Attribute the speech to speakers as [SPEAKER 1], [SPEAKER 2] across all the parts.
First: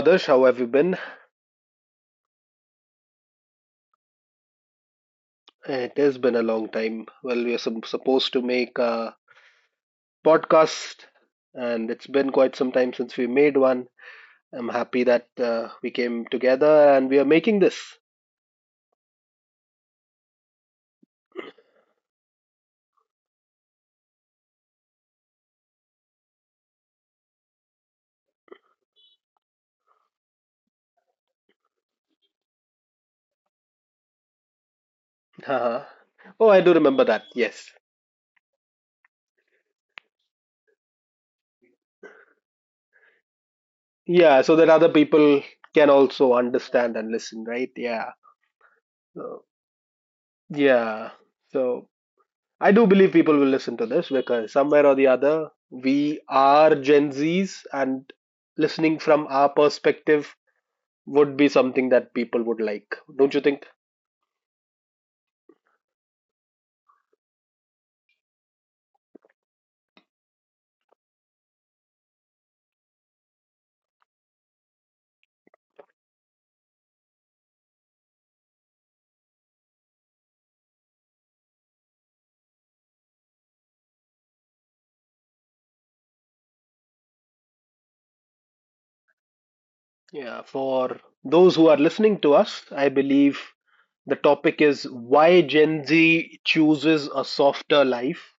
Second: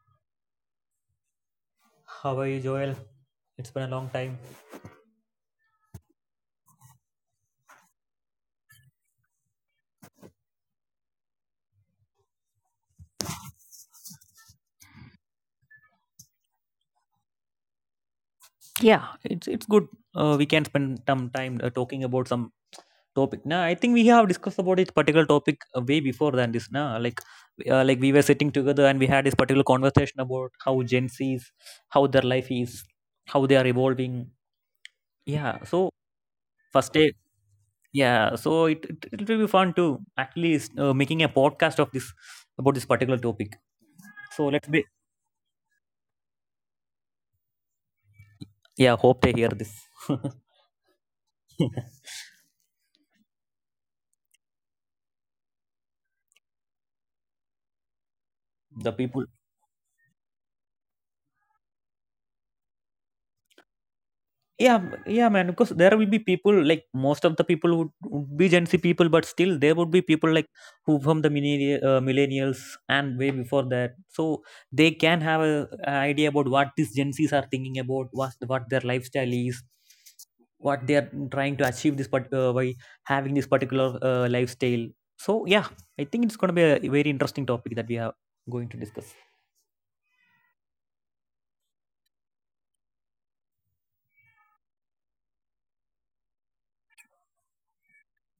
[SPEAKER 1] Adarsh. How have you been?
[SPEAKER 2] How are you, Joel? It's been a long time.
[SPEAKER 1] It has been a long time. Well, we are supposed to make a podcast, and it's been quite some time since we made one. I'm happy that we came together and we are making this.
[SPEAKER 2] yeah it's good. We can spend some time talking about some topic now. I think we have discussed about this particular topic way before than this now. Like like we were sitting together and we had this particular conversation about how gen z's, how their life is, how they are evolving. yeah so
[SPEAKER 1] Haha. Oh, I do
[SPEAKER 2] First
[SPEAKER 1] remember
[SPEAKER 2] day.
[SPEAKER 1] that. Yes.
[SPEAKER 2] Yeah so it will be fun to actually making a podcast of this, about this particular topic.
[SPEAKER 1] Yeah,
[SPEAKER 2] So
[SPEAKER 1] so that
[SPEAKER 2] let's be.
[SPEAKER 1] other people can also understand and listen, right? Yeah.
[SPEAKER 2] Yeah, hope they
[SPEAKER 1] So,
[SPEAKER 2] hear this.
[SPEAKER 1] yeah. So I do believe people will listen to this because somewhere or the other, we are Gen Zs and
[SPEAKER 2] The
[SPEAKER 1] listening
[SPEAKER 2] people.
[SPEAKER 1] from our perspective would be something that people would like. Don't you think?
[SPEAKER 2] Yeah, yeah, man. Because there will be people like most of the people would be Gen Z people, but still there would be people like who from the millennia, millennials and way before that. So they can have a idea about what these Gen Zs are thinking about, what their lifestyle is, what they are trying to achieve this part, by having this particular lifestyle. So yeah, I think it's gonna be a very interesting topic that we are going to discuss.
[SPEAKER 1] Yeah, for those who are listening to us, I believe the topic is why Gen Z chooses a softer life.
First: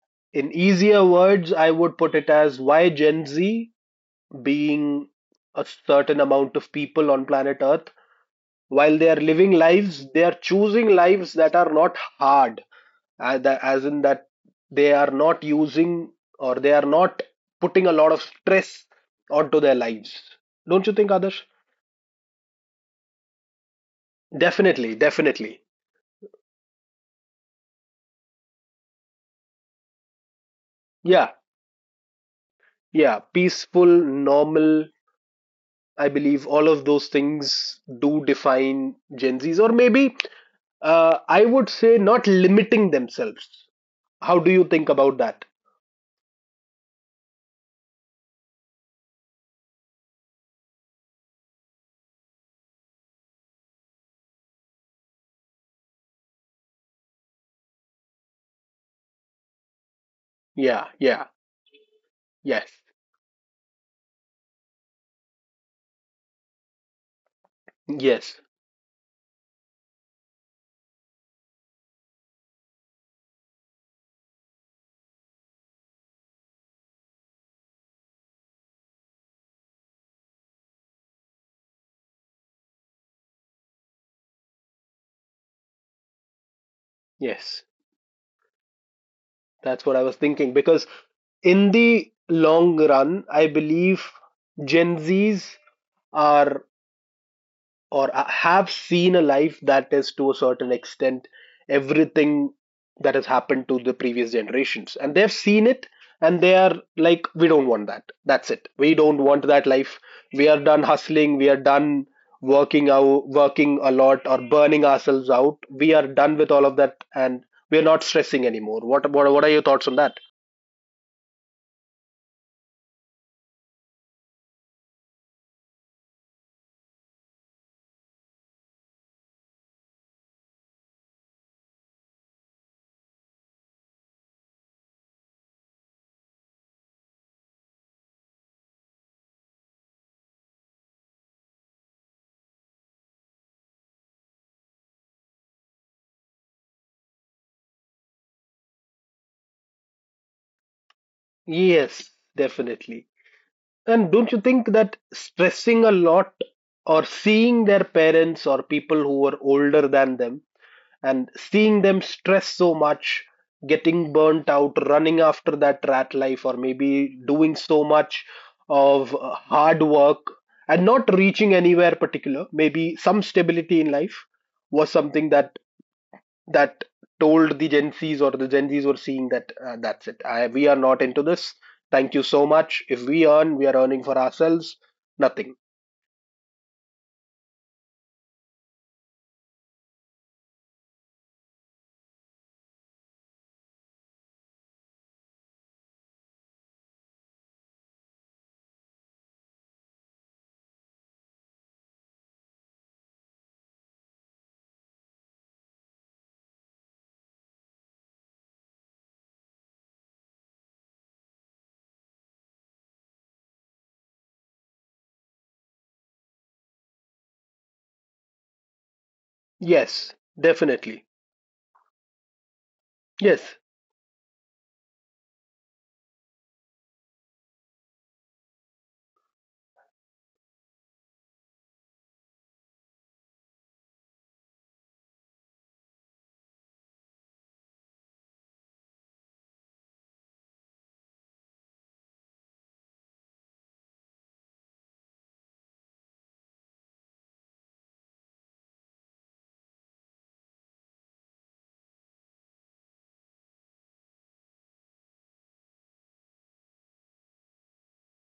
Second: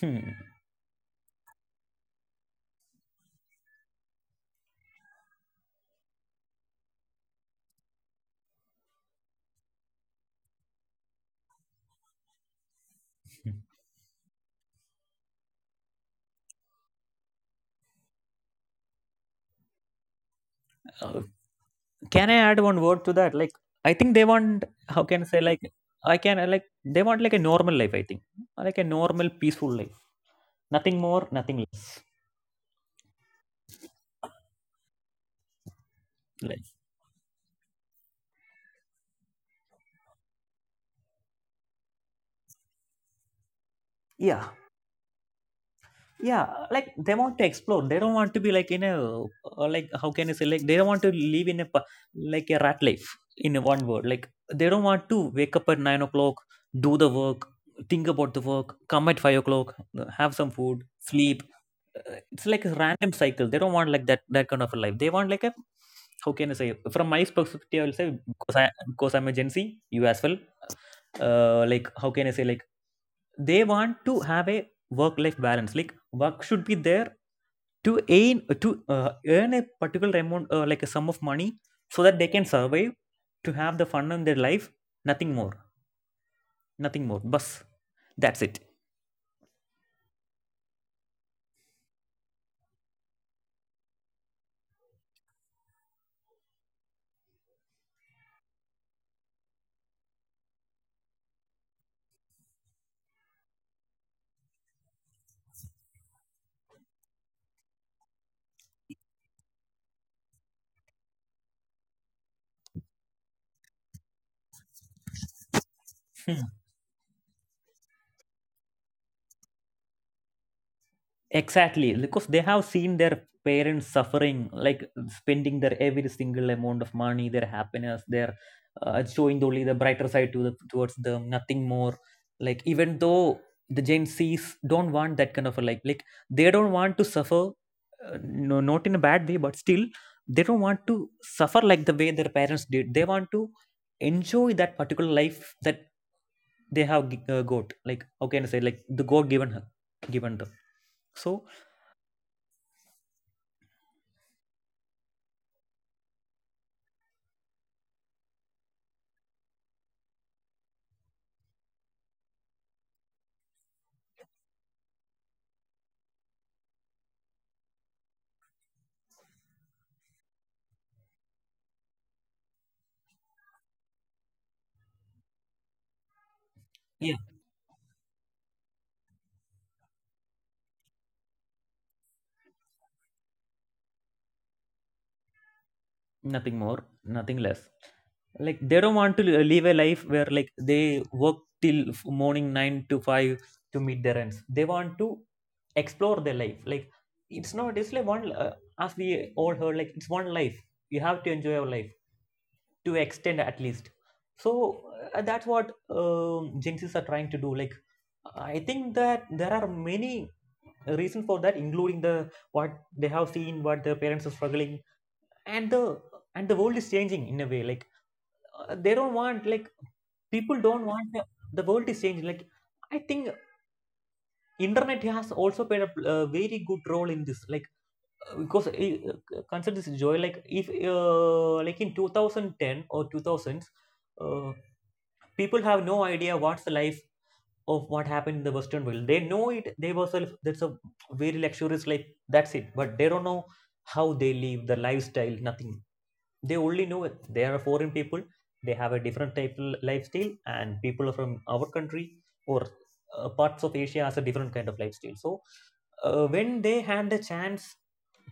[SPEAKER 2] Hmm.
[SPEAKER 1] In easier words, I would put it as why Gen Z, being a certain amount of people on planet Earth, while they are living lives, they are choosing lives that are not hard. As in that they are not using or they are not putting a lot of stress onto their lives. Don't you think others?
[SPEAKER 2] Can I add one word to that? Like I think they want,
[SPEAKER 1] Definitely,
[SPEAKER 2] how can I say?
[SPEAKER 1] definitely.
[SPEAKER 2] Like I can, like they want like a normal life, I think. Like a normal peaceful life, nothing more
[SPEAKER 1] Yeah,
[SPEAKER 2] nothing less.
[SPEAKER 1] yeah, peaceful, normal. I believe
[SPEAKER 2] Like
[SPEAKER 1] all of those things do define Gen Z's, or maybe, I would say, not limiting themselves. How do
[SPEAKER 2] yeah,
[SPEAKER 1] you think about that?
[SPEAKER 2] yeah, like they want to explore. They don't want to be like in a like how can I say? Like they don't want to live in a like a rat life, in one word. Like they don't want to wake up at 9 o'clock, do the work, think about the work, come at 5 o'clock, have some food,
[SPEAKER 1] Yeah, yeah.
[SPEAKER 2] sleep. It's like
[SPEAKER 1] Yes,
[SPEAKER 2] a random cycle. They don't want like that kind of a life. They want like a, how can I say? From my perspective, I will say,
[SPEAKER 1] yes,
[SPEAKER 2] because I because I'm a Gen Z, you as well. Like how can I say? Like they want to have a work life balance. Like work should be there to earn, to earn a particular amount, like a sum of money, so that they can survive, to have the fun in their life. Nothing more. Nothing more.
[SPEAKER 1] yes.
[SPEAKER 2] Bus. That's it.
[SPEAKER 1] That's what I was thinking because in the long run, I believe Gen Zs are or have seen a life that is to a certain extent everything that has happened to the previous generations, and they've seen it, and they are like, we don't want that. That's it, we don't want that life. We are done hustling, we are done working out, working a lot or burning ourselves out. We are done with all of that, and we are not stressing anymore. What are your thoughts on that?
[SPEAKER 2] Exactly, because they have seen their parents suffering, like spending their every single amount of money, their happiness, their showing only the brighter side to the, towards them, nothing more. Like even though the Gen Zs don't want that kind of a like they don't want to suffer, no, not in a bad way, but still they don't want to suffer like the way their parents did. They want to enjoy that particular life that they have got. Like how can I say? Like the God given her, given them. So
[SPEAKER 1] Yes, definitely. And don't you think that stressing a lot or seeing their parents or people who were older than them and seeing them stress so much, getting burnt out, running after that rat life, or maybe doing so much of hard work and not reaching anywhere particular, maybe some stability in life, was something that
[SPEAKER 2] yeah,
[SPEAKER 1] told the Gen Zs, or the Gen Zs were seeing that, that's it. I, we are not into this. Thank you so much. If we earn, we are earning for ourselves. Nothing.
[SPEAKER 2] nothing more nothing less. Like they don't want to live a life where like they work till morning 9 to 5 to meet their ends. They want to explore their life. Like it's not, it's like one as we all heard, like it's one life, you have to enjoy your life to extend at least. So that's what gen z's are trying to do. Like I think that there are many reasons for that, including the what they have seen, what their parents are struggling, and the, and the world is changing in a way. Like they don't want like
[SPEAKER 1] Yes,
[SPEAKER 2] people don't
[SPEAKER 1] definitely.
[SPEAKER 2] want the world is changing. Like I think
[SPEAKER 1] Yes,
[SPEAKER 2] internet has also played a, very good role in this. Like because consider this, Joy, like if like in 2010 or 2000s, uh, people have no idea what's the life of what happened in the western world. They know it, they were self, that's a very luxurious life, that's it, but they don't know how they live the lifestyle, nothing. They only know it. They are foreign people. They have a different type of lifestyle, and people from our country or parts of Asia has a different kind of lifestyle. So when they had the chance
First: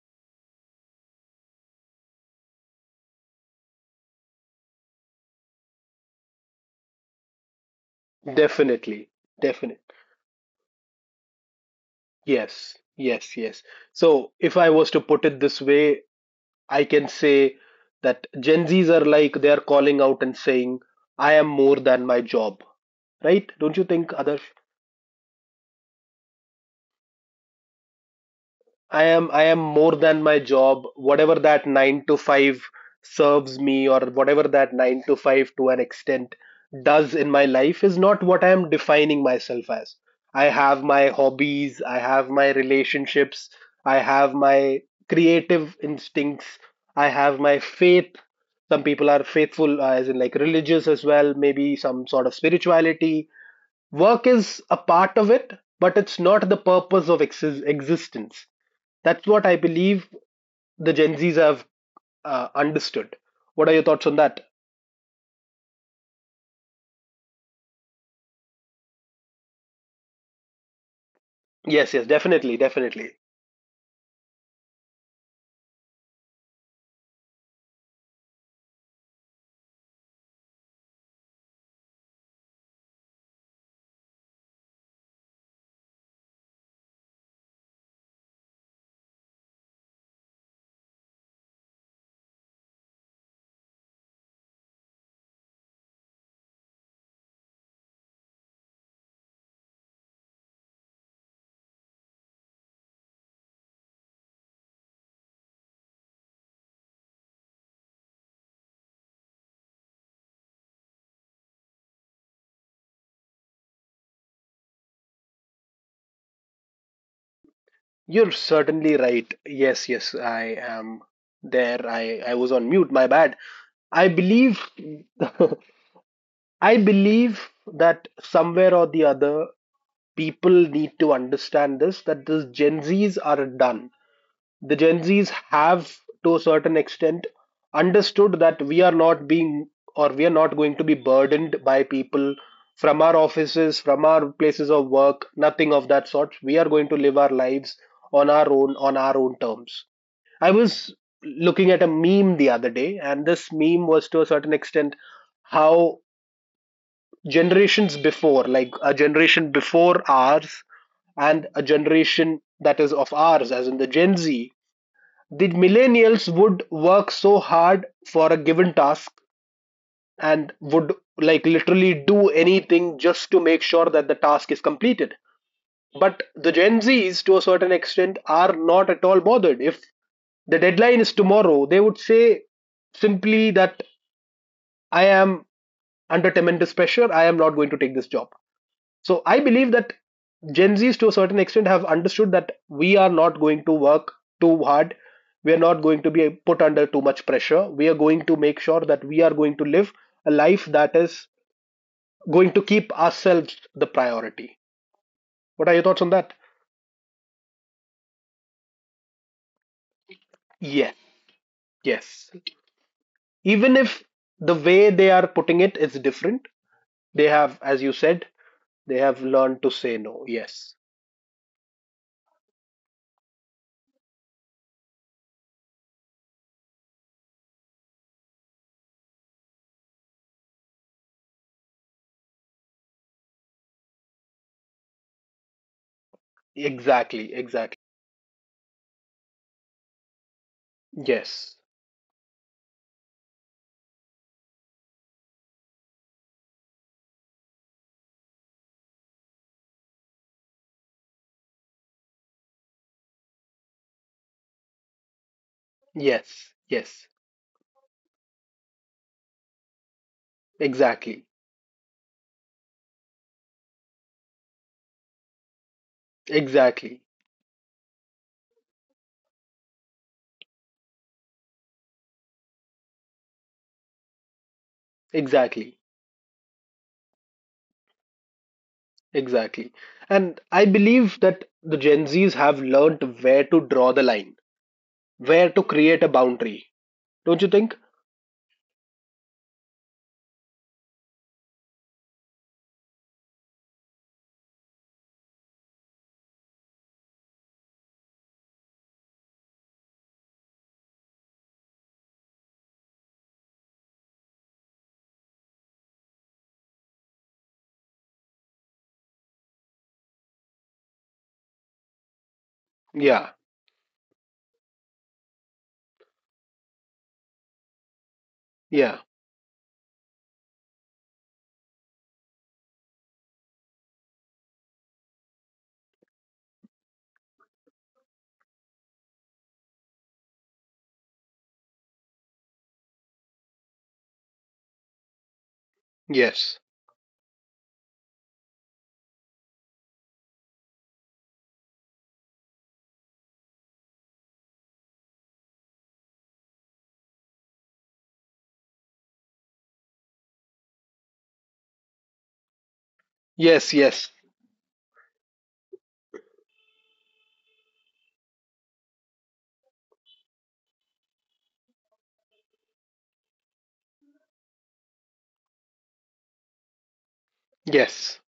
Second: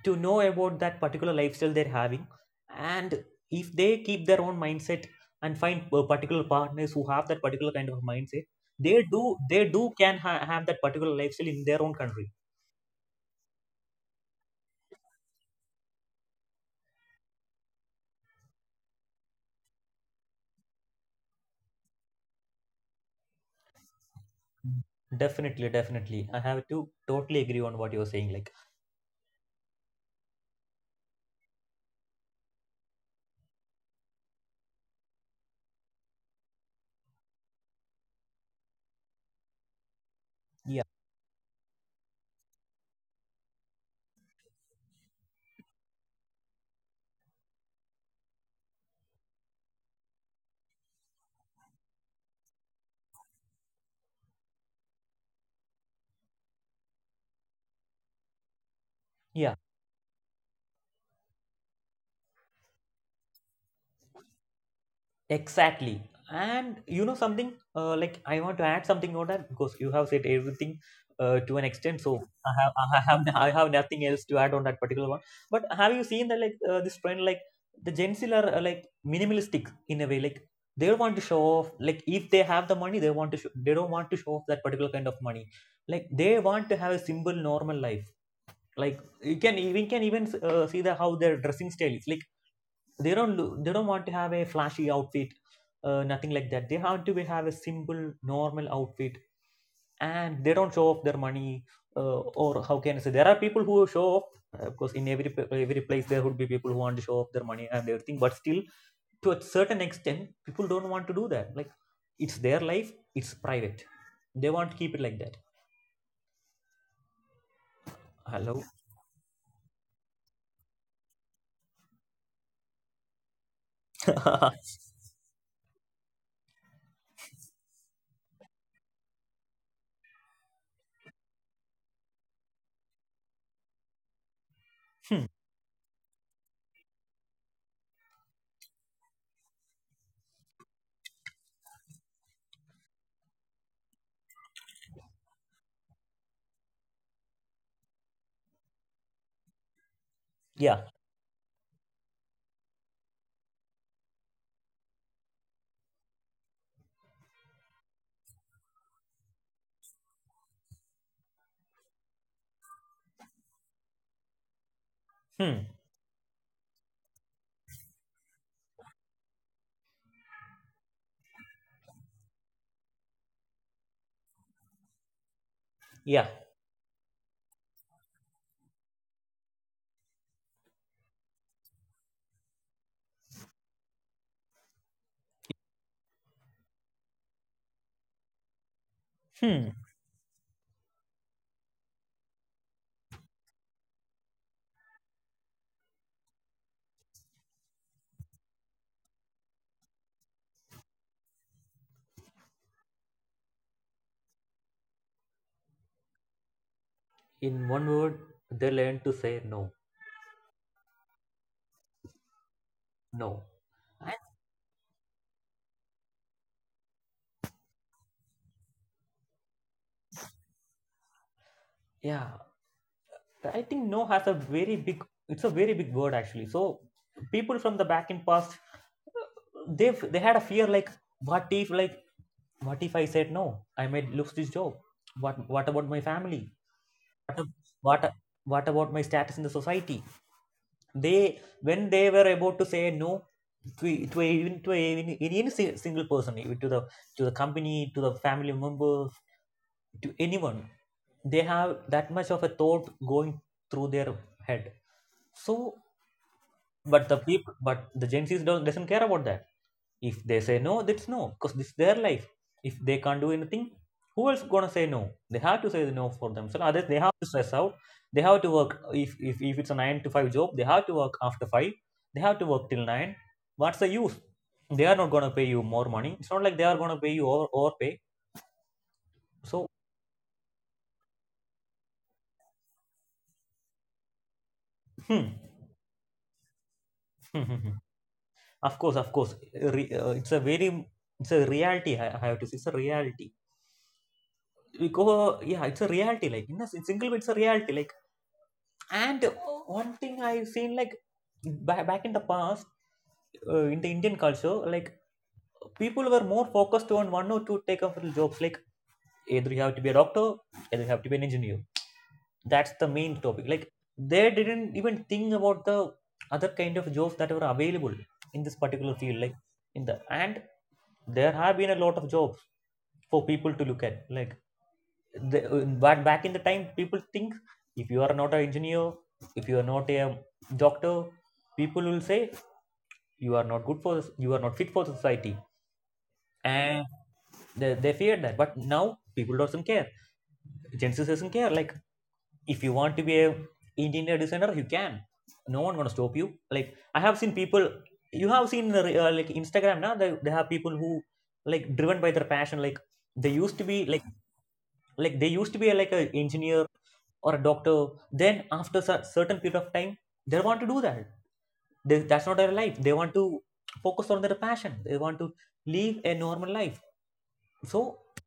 [SPEAKER 2] to know about that particular lifestyle they're having, and if they keep their own mindset and find particular partners who have that particular kind of mindset,
[SPEAKER 1] definitely.
[SPEAKER 2] they
[SPEAKER 1] Definite.
[SPEAKER 2] do can have that particular lifestyle in their own country.
[SPEAKER 1] Yes, yes, yes. So if I was to put it this way, I can say that Gen Zs are like they are calling out and saying, I am more than my job. Right? Don't you think, Adarsh?
[SPEAKER 2] Definitely, definitely. I have to totally agree on what you're saying. Like,
[SPEAKER 1] I am more than my job. Whatever that nine to five serves me, or whatever that nine to five to an extent does in my life, is not what I am defining myself as. I have
[SPEAKER 2] yeah,
[SPEAKER 1] my hobbies, I have my relationships, I have my creative instincts, I have my faith. Some people are faithful, as in like religious as well, maybe some sort of spirituality. Work is a part of it, but it's not the purpose of existence. That's what
[SPEAKER 2] yeah.
[SPEAKER 1] I believe the Gen Zs have understood. What are your thoughts on that?
[SPEAKER 2] Exactly. And you know something, like I want to add something on that, because you have said everything to an
[SPEAKER 1] Yes,
[SPEAKER 2] extent.
[SPEAKER 1] yes,
[SPEAKER 2] So
[SPEAKER 1] definitely, definitely.
[SPEAKER 2] I have nothing else to add on that particular one. But have you seen that like this trend, like the Gen Z are like minimalistic in a way, like they want to show off. Like if they have the money, they want to show, they don't want to show off that particular kind of money. Like they want to have a simple, normal life. Like you can we can even see the how their dressing style is. Like they don't want to have a flashy outfit, nothing like that. They have to be, have a simple normal outfit, and they don't show off their money, or how can I say, there are people who show off, of course in every every place there would be people who want to show off their money and everything, but still to a certain extent people don't want to do that. Like it's their life, it's private, they want to keep it like that.
[SPEAKER 1] You're
[SPEAKER 2] Hello.
[SPEAKER 1] certainly right. Yes, yes, I am there. I was on mute, my bad. I believe, I believe that somewhere or the other people need to understand this, that these Gen Zs are done. The Gen
[SPEAKER 2] Hmm.
[SPEAKER 1] Zs have, to a certain extent, understood that we are not being or we are not going to be burdened by people from our offices, from our places of work, nothing of that sort. We are going to live our lives on our own terms. I
[SPEAKER 2] Yeah.
[SPEAKER 1] was looking at a meme the other day, and this meme was to a certain extent how generations before, like a generation before ours, and a generation that is of ours, as in the Gen Z, the
[SPEAKER 2] Hmm.
[SPEAKER 1] millennials, would work so hard for a given task and would like literally do anything just to make sure that the task is completed.
[SPEAKER 2] Yeah.
[SPEAKER 1] But the Gen Z's, to a certain extent, are not at all bothered. If the deadline is tomorrow, they would say simply that I am under tremendous pressure, I am not going to take this job. So I
[SPEAKER 2] Hmm.
[SPEAKER 1] believe that Gen Zs to a certain extent have understood that we are not going to work too hard. We are not going to be put under too much pressure. We are going to make sure that we are going to live a life that is going to keep ourselves the priority. What are your thoughts on that?
[SPEAKER 2] In one word, they learn to say no.
[SPEAKER 1] Yes, yes.
[SPEAKER 2] No.
[SPEAKER 1] Even if
[SPEAKER 2] And
[SPEAKER 1] the way they are putting it is different, they have, as you said, they have learned to say no. Yes,
[SPEAKER 2] yeah, I think no has a very big, it's a very big word actually. So people from the back in past, they had a fear like, what if I said no? I might lose this job. What about my family? What
[SPEAKER 1] exactly,
[SPEAKER 2] ab-
[SPEAKER 1] exactly.
[SPEAKER 2] what what about my status in the society? They,
[SPEAKER 1] Yes,
[SPEAKER 2] when they were about to say no to, to a, even to even, any single person, even to the, to the company, to the family member, to anyone, they have that much of a thought going through their head. So
[SPEAKER 1] yes,
[SPEAKER 2] but
[SPEAKER 1] yes,
[SPEAKER 2] the people but the gen z's don't doesn't care about that. If they say no, that's no,
[SPEAKER 1] exactly,
[SPEAKER 2] because this is their life. If they can't do anything, who else gonna say no? They have to say no for themselves. Others, they
[SPEAKER 1] exactly.
[SPEAKER 2] have to stress out, they have to work. If, if it's a nine to five job, they have to work after five, they have to work till nine. What's the use? They are not gonna pay you more
[SPEAKER 1] Exactly,
[SPEAKER 2] money. It's not like they are gonna pay you over, overpay. So
[SPEAKER 1] exactly. And I believe that the Gen Zs have learned where to draw the line,
[SPEAKER 2] hmm.
[SPEAKER 1] where to create a boundary. Don't you think?
[SPEAKER 2] Of course, of course. It's a very, it's a reality. I have to say, it's a reality. Because yeah, it's a reality. Like in a single way, it's a reality. Like, and one thing I've seen, like back in the past, in the Indian culture, like people were more focused on one or two takeoff jobs. Like either you have to be a doctor, either you have to be an engineer. That's the main
[SPEAKER 1] Yeah,
[SPEAKER 2] topic. Like they didn't even think about the other kind of jobs that were available in this particular
[SPEAKER 1] yeah,
[SPEAKER 2] field. Like in the, and there have been a lot of jobs for people to look at. Like the, but back in the time people think, if you are not an engineer, if you are not a doctor, people will say you are not good for this, you are not fit for society.
[SPEAKER 1] yes,
[SPEAKER 2] And they feared that, but now people doesn't care, gen z doesn't care. Like if you want to be a engineer designer, you can. No one gonna stop you. Like I have seen people, you have seen the like Instagram now, they have people who like driven by their passion. Like they used to
[SPEAKER 1] yes,
[SPEAKER 2] be
[SPEAKER 1] yes,
[SPEAKER 2] like they used to be like a engineer or a doctor. Then after a certain period of time they want to do that, that's not their life, they want to focus on their passion, they want to live a normal life. So
[SPEAKER 1] yes,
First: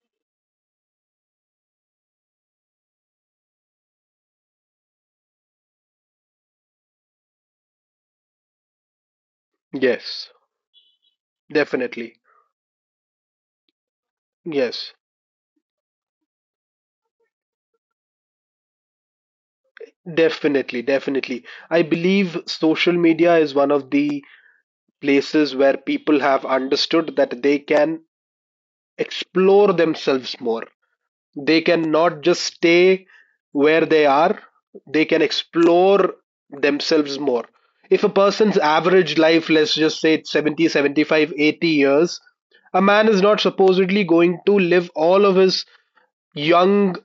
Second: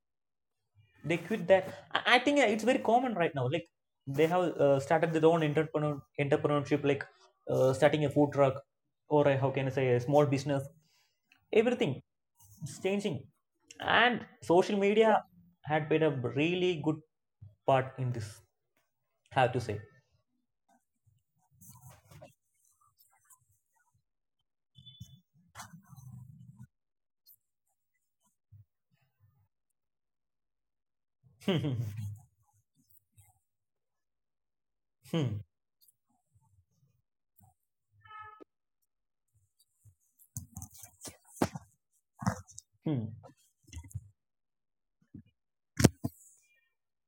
[SPEAKER 2] they quit that. I think yeah, it's very common right now. Like they have started their own entrepreneurship. Like starting a food truck or a, how can I say, a small
[SPEAKER 1] yes,
[SPEAKER 2] business. Everything
[SPEAKER 1] definitely,
[SPEAKER 2] is changing, and social
[SPEAKER 1] yes,
[SPEAKER 2] media had played a really good part in this, have to say.
[SPEAKER 1] definitely, definitely. I believe social media is one of the places where people have understood that they can explore themselves more. They
[SPEAKER 2] Hmm,
[SPEAKER 1] can not just stay where they are, they can
[SPEAKER 2] hmm,
[SPEAKER 1] explore themselves more. If a person's average life, let's just say it's 70 75, 80 years, a man is
[SPEAKER 2] hmm.
[SPEAKER 1] not supposedly going to live all of his young,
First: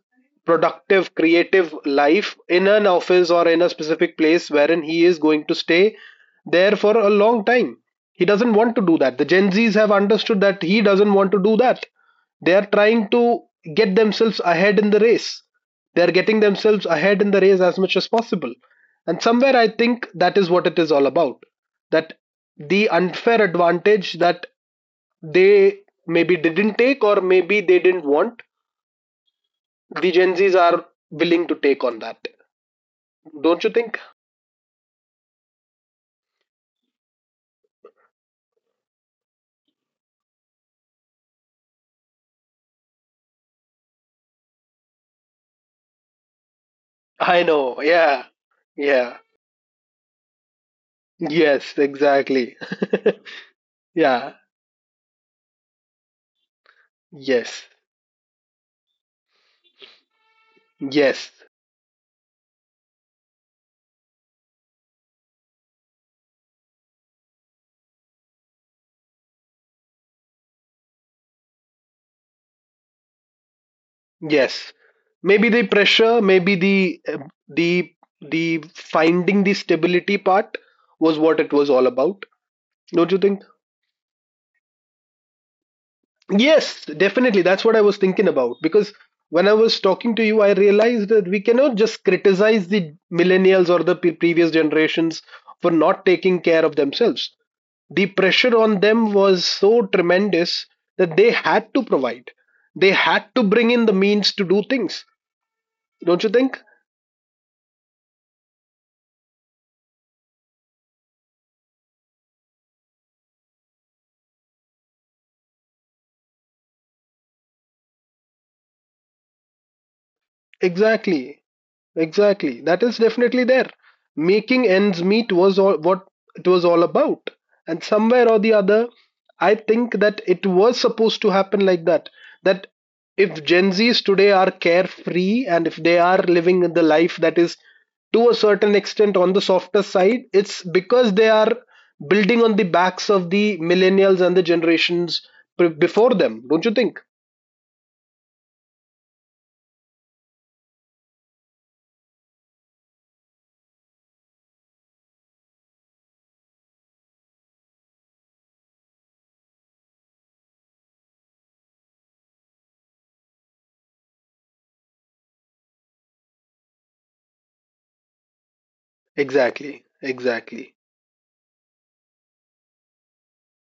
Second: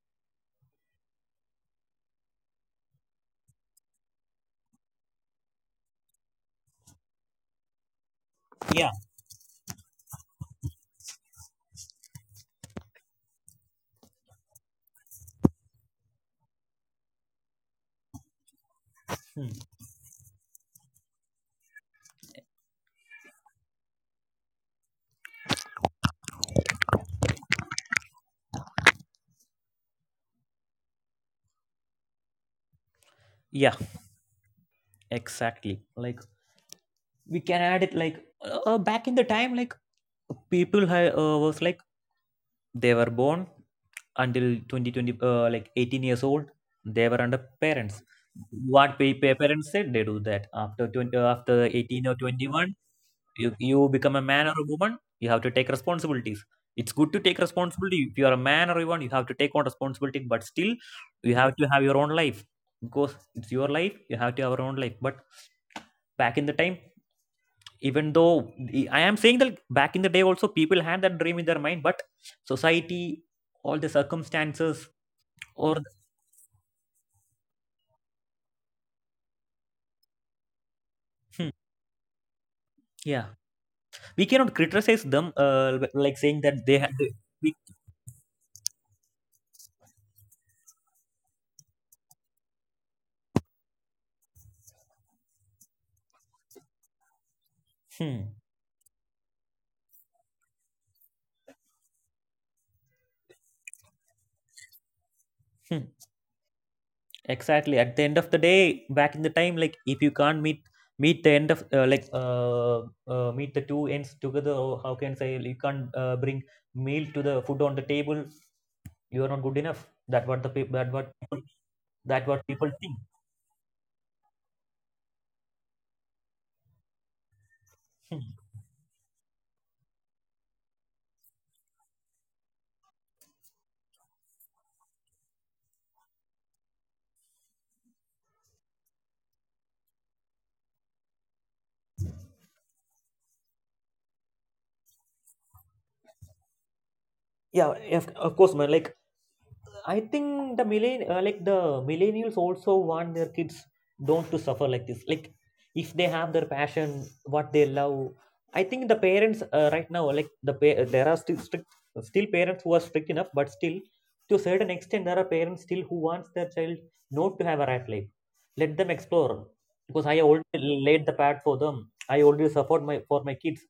[SPEAKER 1] productive, creative life in an office or in a specific place wherein he is going to stay there for a long time. He doesn't want to
[SPEAKER 2] Yeah.
[SPEAKER 1] do that. The Gen Zs have understood that he doesn't want to do that. They are trying to get themselves ahead in the race. They are getting themselves ahead in the race as much as possible. And
[SPEAKER 2] Hmm.
[SPEAKER 1] somewhere I think that is what it is all about. That the unfair advantage that they maybe didn't take, or maybe they didn't want, the Gen Zs are willing to take on that. Don't you
[SPEAKER 2] yeah
[SPEAKER 1] think?
[SPEAKER 2] exactly like we can add it like back in the time, like people was like they were born until 2020, like 18 years old, they were under
[SPEAKER 1] I know.
[SPEAKER 2] parents.
[SPEAKER 1] Yeah.
[SPEAKER 2] What
[SPEAKER 1] Yeah.
[SPEAKER 2] parents said, they do that. After 20, after
[SPEAKER 1] Yes,
[SPEAKER 2] 18 or
[SPEAKER 1] exactly.
[SPEAKER 2] 21, you become a
[SPEAKER 1] Yeah.
[SPEAKER 2] man or a woman, you have to take responsibilities. It's good to take
[SPEAKER 1] Yes.
[SPEAKER 2] responsibility. If you are a man or a woman, you have to take on responsibility, but still
[SPEAKER 1] Yes.
[SPEAKER 2] you have to have your own life, because it's your life, you have to have your own life. But back in the time, even though I am saying that back in the day also people had that dream in their mind, but society, all the
[SPEAKER 1] Yes.
[SPEAKER 2] circumstances,
[SPEAKER 1] Maybe the
[SPEAKER 2] or
[SPEAKER 1] pressure, maybe the the finding the stability part was what it
[SPEAKER 2] hmm,
[SPEAKER 1] was all about. Don't you
[SPEAKER 2] yeah,
[SPEAKER 1] think?
[SPEAKER 2] we cannot criticize them, like saying that they
[SPEAKER 1] Yes,
[SPEAKER 2] had they,
[SPEAKER 1] definitely.
[SPEAKER 2] we,
[SPEAKER 1] That's what I was thinking about. Because when I was talking to you, I realized that we cannot just criticize the millennials or the previous generations for not taking care of themselves. The
[SPEAKER 2] hmm,
[SPEAKER 1] pressure on them was so tremendous that they had to provide, they had to bring in the means to do things.
[SPEAKER 2] hmm,
[SPEAKER 1] Don't you think?
[SPEAKER 2] exactly, at the end of the day, back in the time, like, if you can't meet the end of like meet the two ends together, or how can I say, you can't bring meal to the food on the table, you are not good enough. That what the people that what
[SPEAKER 1] Exactly.
[SPEAKER 2] people that what
[SPEAKER 1] Exactly.
[SPEAKER 2] people
[SPEAKER 1] That is
[SPEAKER 2] think.
[SPEAKER 1] definitely there. Making ends meet was all what it was all about. And somewhere or the other, I think that it was supposed to happen like that. That if Gen Zs today are carefree, and if they are living the life that is to a certain extent on the softer side, it's because they are building on the backs of the millennials and the generations before them. Don't you think?
[SPEAKER 2] Yeah, of course, man. Like, I think the like the millennials also want their kids don't to suffer like this. Like if they have their passion, what they love, I think the parents right now, like the there are still strict, still parents who are strict enough, but still to a certain extent there are parents still who wants their child not to have a rat life. Let them explore,
[SPEAKER 1] Exactly.
[SPEAKER 2] because I
[SPEAKER 1] Exactly.
[SPEAKER 2] already laid the path for them. I already suffered my for my kids,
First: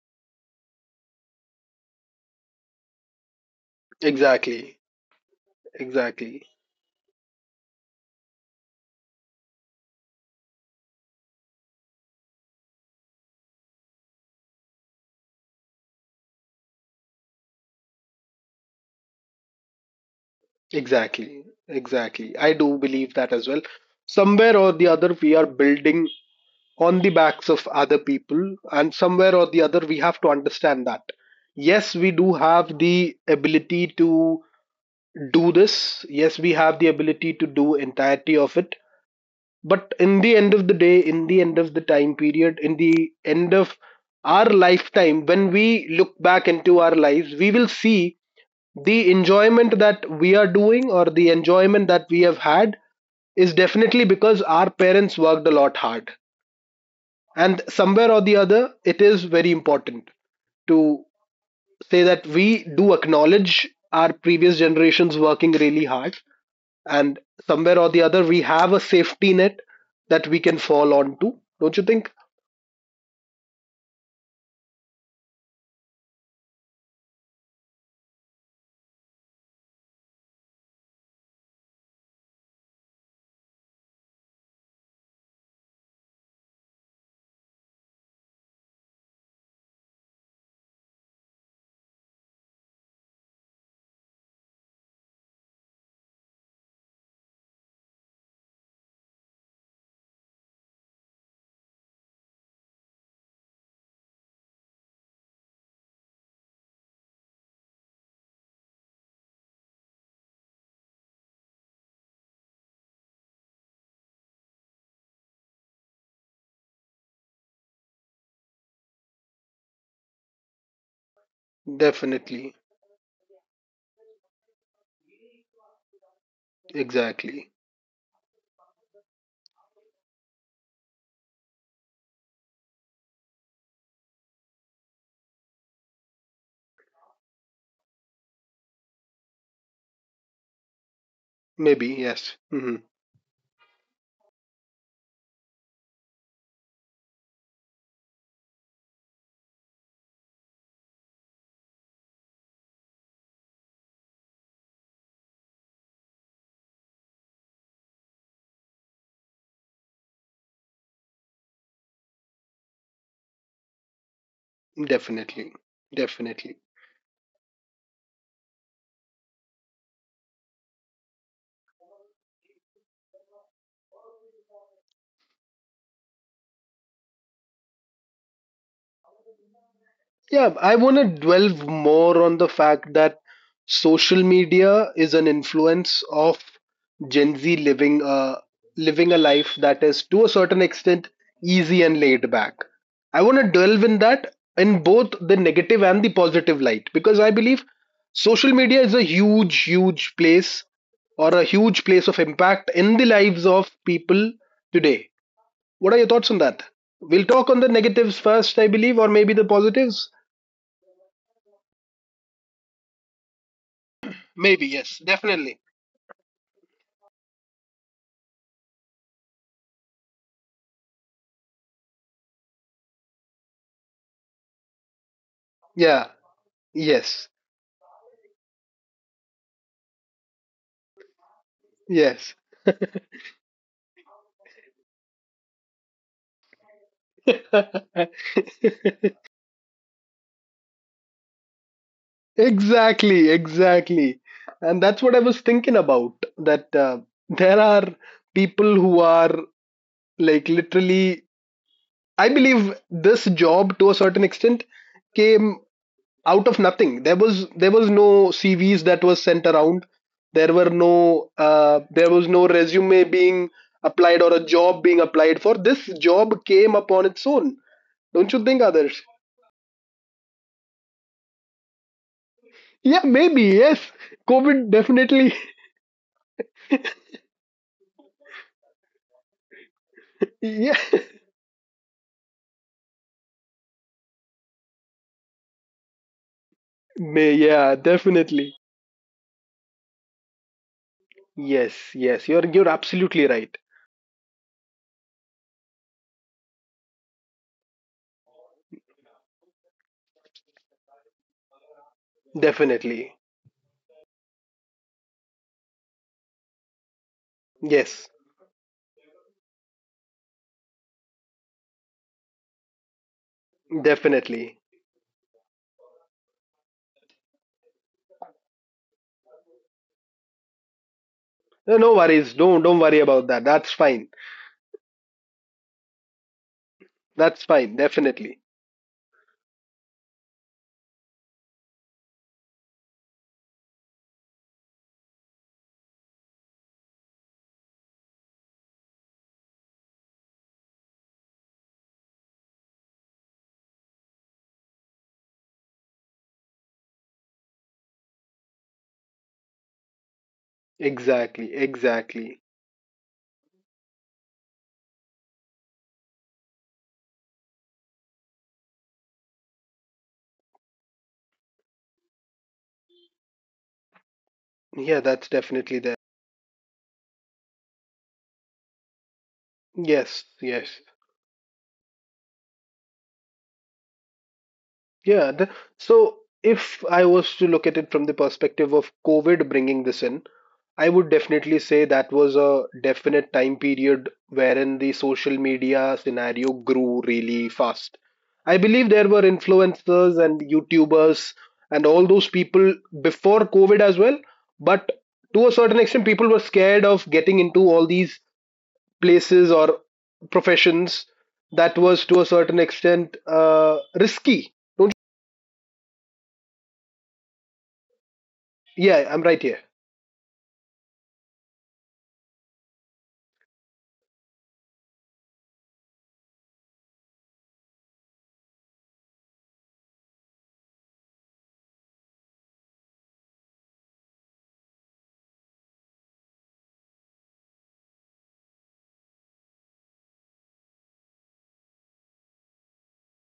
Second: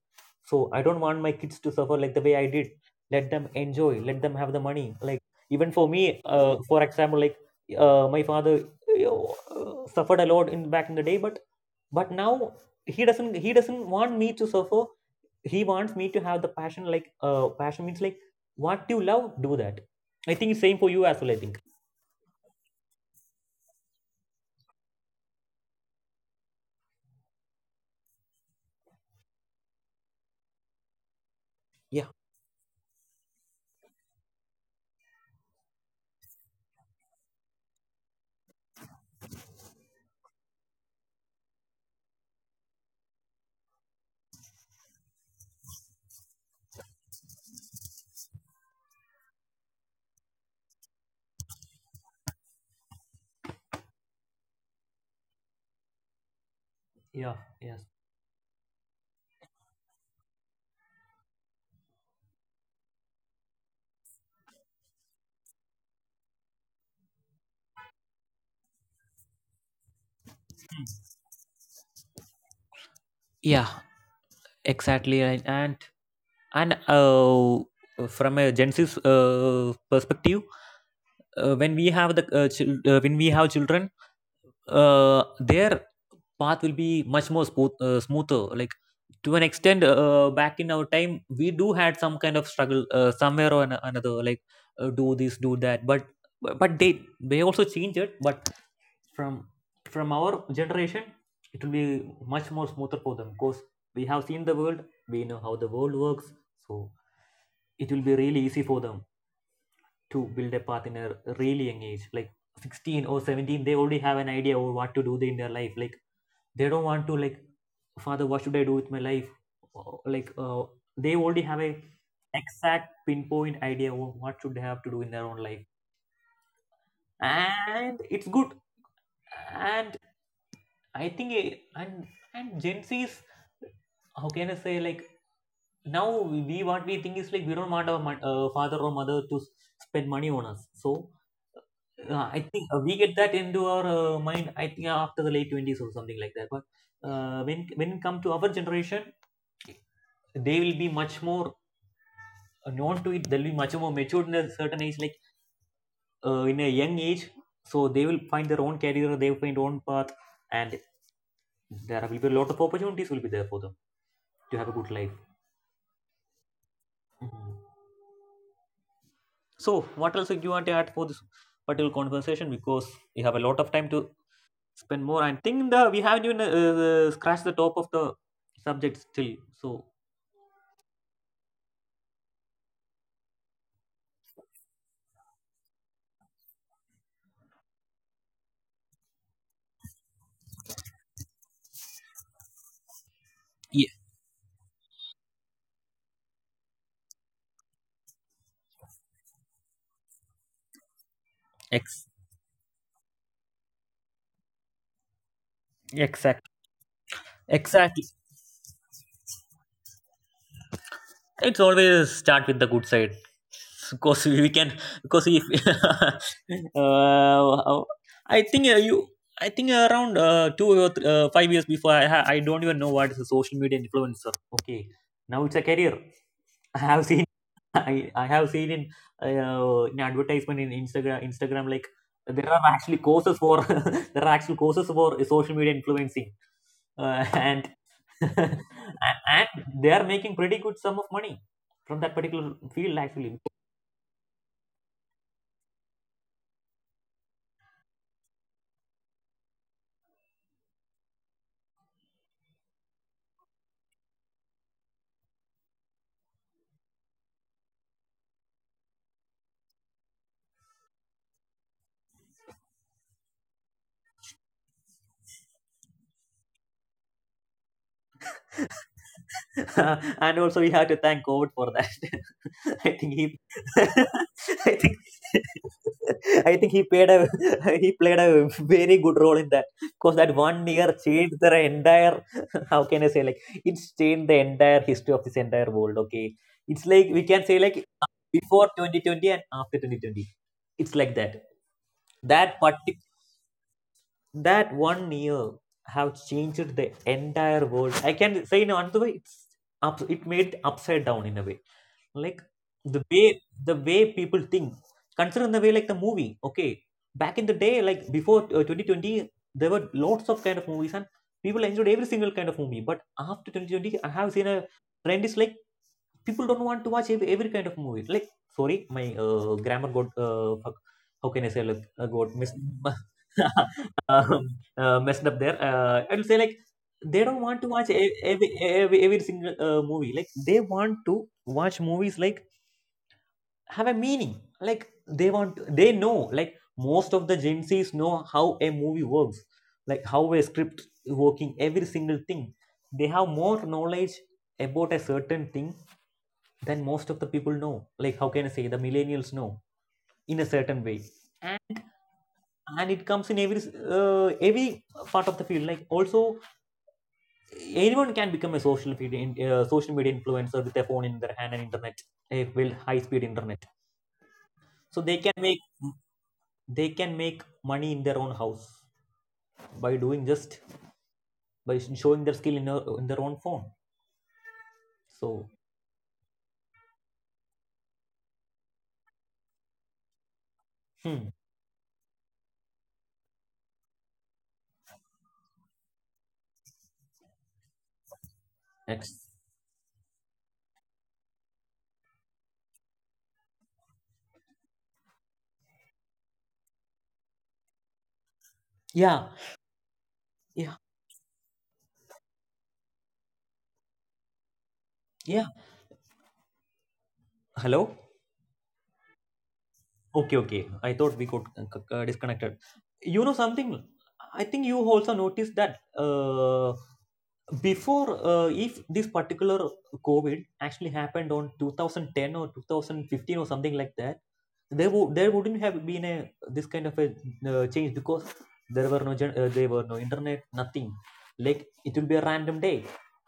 [SPEAKER 2] so I don't want my kids to suffer like the way I did. Let them enjoy. Let them have the
[SPEAKER 1] Exactly.
[SPEAKER 2] money. Like, even for me,
[SPEAKER 1] Exactly.
[SPEAKER 2] for example, like my father suffered a lot in back in the day, but now he doesn't want me to suffer, he wants me to have the passion, like passion means like what you love, do that. I think it's same for you as well, I
[SPEAKER 1] Exactly,
[SPEAKER 2] think.
[SPEAKER 1] exactly. I do believe that as well. Somewhere or the other, we are building on the backs of other people, and somewhere or the other, we have to understand that. Yes,
[SPEAKER 2] yeah
[SPEAKER 1] we do have the ability to do this. Yes, we have the ability to do entirety of it, but in the end of the day, in the end of the time period, in the end of our lifetime, when we look back into our lives, we will see the enjoyment that we are doing or the enjoyment that we have had is definitely because our parents worked a lot hard.
[SPEAKER 2] yeah
[SPEAKER 1] And
[SPEAKER 2] yes
[SPEAKER 1] somewhere or the other, it is very important to say that we do acknowledge our previous generations working really hard, and somewhere or the other, we have a safety net that we can fall onto. Don't you think?
[SPEAKER 2] Yeah, exactly, right. And and uh, from a Gen Z's perspective, when we have the when we have children, their path will be much more smooth, smoother. Like, to an extent, back in our time, we do had some kind of struggle somewhere or another. Like, do this, do that. But but they also change it. But from from our generation, it will be much more smoother for them, because we have seen the world. We know how the world works. So it will be really easy for them to build a path in a really young age, like 16 or 17, they already have an idea of what to do in their life. Like they don't want to, like, father, what should I do with my life? Like they already have a
[SPEAKER 1] Definitely,
[SPEAKER 2] exact pinpoint idea of what should they have to do in their own life.
[SPEAKER 1] exactly,
[SPEAKER 2] And it's good. And I think and Gen Z's, how can I say, like now we, what we think is like we don't want our father or mother to spend money on us. So
[SPEAKER 1] maybe,
[SPEAKER 2] I
[SPEAKER 1] yes,
[SPEAKER 2] think
[SPEAKER 1] hmm,
[SPEAKER 2] we get that into our mind. I think after the late twenties or something like that. But when it comes to our generation, they will be much more known to it. They'll be much more matured in a certain age, like in a young age. So they will find their own career. They will find their own path, and there will be a lot of opportunities will be there for them to have a good life.
[SPEAKER 1] definitely, definitely.
[SPEAKER 2] Mhm. So what else do you want to add for this particular conversation? Because we have a lot of time to spend more. And think the we haven't even scratched the top of the subject still. So,
[SPEAKER 1] Yeah, I want to dwell more on the fact that social media is an influence of Gen Z living a life that is to a certain extent easy and laid back. I want to delve
[SPEAKER 2] Yeah,
[SPEAKER 1] in that in both the negative and the positive light, because I believe social media is a huge, huge place or a huge
[SPEAKER 2] ex-
[SPEAKER 1] place of impact in the lives of people today. What are your thoughts on
[SPEAKER 2] exact,
[SPEAKER 1] that? We'll talk on the
[SPEAKER 2] exactly.
[SPEAKER 1] negatives first, I believe, or maybe the positives.
[SPEAKER 2] It's always start with the good side, because we
[SPEAKER 1] Maybe,
[SPEAKER 2] can,
[SPEAKER 1] yes,
[SPEAKER 2] because if
[SPEAKER 1] definitely.
[SPEAKER 2] uh, I think you I think around 5 years before, I don't even know what is a social media influencer. Okay, now it's a career.
[SPEAKER 1] Yeah,
[SPEAKER 2] I have seen
[SPEAKER 1] yes,
[SPEAKER 2] I have seen in advertisement in Instagram, like
[SPEAKER 1] yes.
[SPEAKER 2] there are actually courses for there are actual courses for social media influencing, and and they are making pretty good sum of money from that particular field,
[SPEAKER 1] Exactly,
[SPEAKER 2] actually.
[SPEAKER 1] exactly. And that's what I was thinking about, that there are people who are like literally, I believe this job to a certain extent came out of nothing. There was no CVs that was sent around. There were no there was no resume being applied, or a job being applied for. This job came upon its own. Don't you think, Adarsh?
[SPEAKER 2] And also we have to thank COVID for that. I
[SPEAKER 1] Yeah,
[SPEAKER 2] think he,
[SPEAKER 1] maybe. Yes. COVID
[SPEAKER 2] I think,
[SPEAKER 1] definitely.
[SPEAKER 2] I think he played a he played a very good role in that, because that one
[SPEAKER 1] Yeah.
[SPEAKER 2] year changed the entire. How can I say, like it's changed the entire history of this entire world. Okay, it's like we
[SPEAKER 1] May,
[SPEAKER 2] can say
[SPEAKER 1] yeah,
[SPEAKER 2] like
[SPEAKER 1] definitely.
[SPEAKER 2] before 2020 and after 2020, it's like that.
[SPEAKER 1] Yes, yes.
[SPEAKER 2] That
[SPEAKER 1] You're
[SPEAKER 2] partic
[SPEAKER 1] absolutely right.
[SPEAKER 2] That one year have changed the entire world. I can say in another way, it's it made upside down in a way. Like the
[SPEAKER 1] Definitely.
[SPEAKER 2] way the way people think. Consider in the way, like the movie. Okay, back in the day, like
[SPEAKER 1] Yes,
[SPEAKER 2] before 2020, there were lots of kind of movies, and people enjoyed every single kind of movie. But after 2020, I have seen
[SPEAKER 1] definitely.
[SPEAKER 2] a trend is like people don't want to watch every kind of movie. Like, sorry, my grammar got how can I say,
[SPEAKER 1] No,
[SPEAKER 2] like
[SPEAKER 1] no
[SPEAKER 2] got
[SPEAKER 1] worries. Don't worry about that. That's fine.
[SPEAKER 2] um, messed up there. I'll say, like they don't
[SPEAKER 1] That's
[SPEAKER 2] want to
[SPEAKER 1] fine.
[SPEAKER 2] watch
[SPEAKER 1] Definitely.
[SPEAKER 2] every single movie. Like they want to watch movies like have a meaning. Like they want, they know, like most of the Gen Z's know how a movie works, like how a script is working, every single thing. They have more knowledge about a certain thing than most of the people know, like how can I say, the millennials know in a certain way.
[SPEAKER 1] Exactly.
[SPEAKER 2] and,
[SPEAKER 1] Exactly.
[SPEAKER 2] and it comes in every uh, every part of the field, like also anyone can become a social media social media influencer with a phone in their hand and internet, a well high speed internet. So
[SPEAKER 1] Yeah,
[SPEAKER 2] they
[SPEAKER 1] that's
[SPEAKER 2] can make,
[SPEAKER 1] definitely there.
[SPEAKER 2] they can make money in their own house by
[SPEAKER 1] Yes,
[SPEAKER 2] doing just
[SPEAKER 1] yes.
[SPEAKER 2] by showing their skill in their own phone.
[SPEAKER 1] Yeah.
[SPEAKER 2] So,
[SPEAKER 1] So if I was to look at it from the perspective of COVID bringing this in, I would
[SPEAKER 2] hmm,
[SPEAKER 1] definitely say that was a definite time period wherein the social media scenario grew really fast. I believe there were
[SPEAKER 2] next,
[SPEAKER 1] influencers and YouTubers and all those people before COVID as well, but to a certain extent, people were scared of getting into all these
[SPEAKER 2] yeah,
[SPEAKER 1] places or
[SPEAKER 2] yeah,
[SPEAKER 1] professions that was to a certain extent risky. Don't
[SPEAKER 2] yeah, hello.
[SPEAKER 1] you? Yeah, I'm right here.
[SPEAKER 2] Okay, okay. I thought we got disconnected. You know something? I think you also noticed that before, if this particular COVID actually happened on 2010 or 2015 or something like that, there wouldn't have been a this kind of a change, because there were no there were no internet, nothing. Like it will be a random day.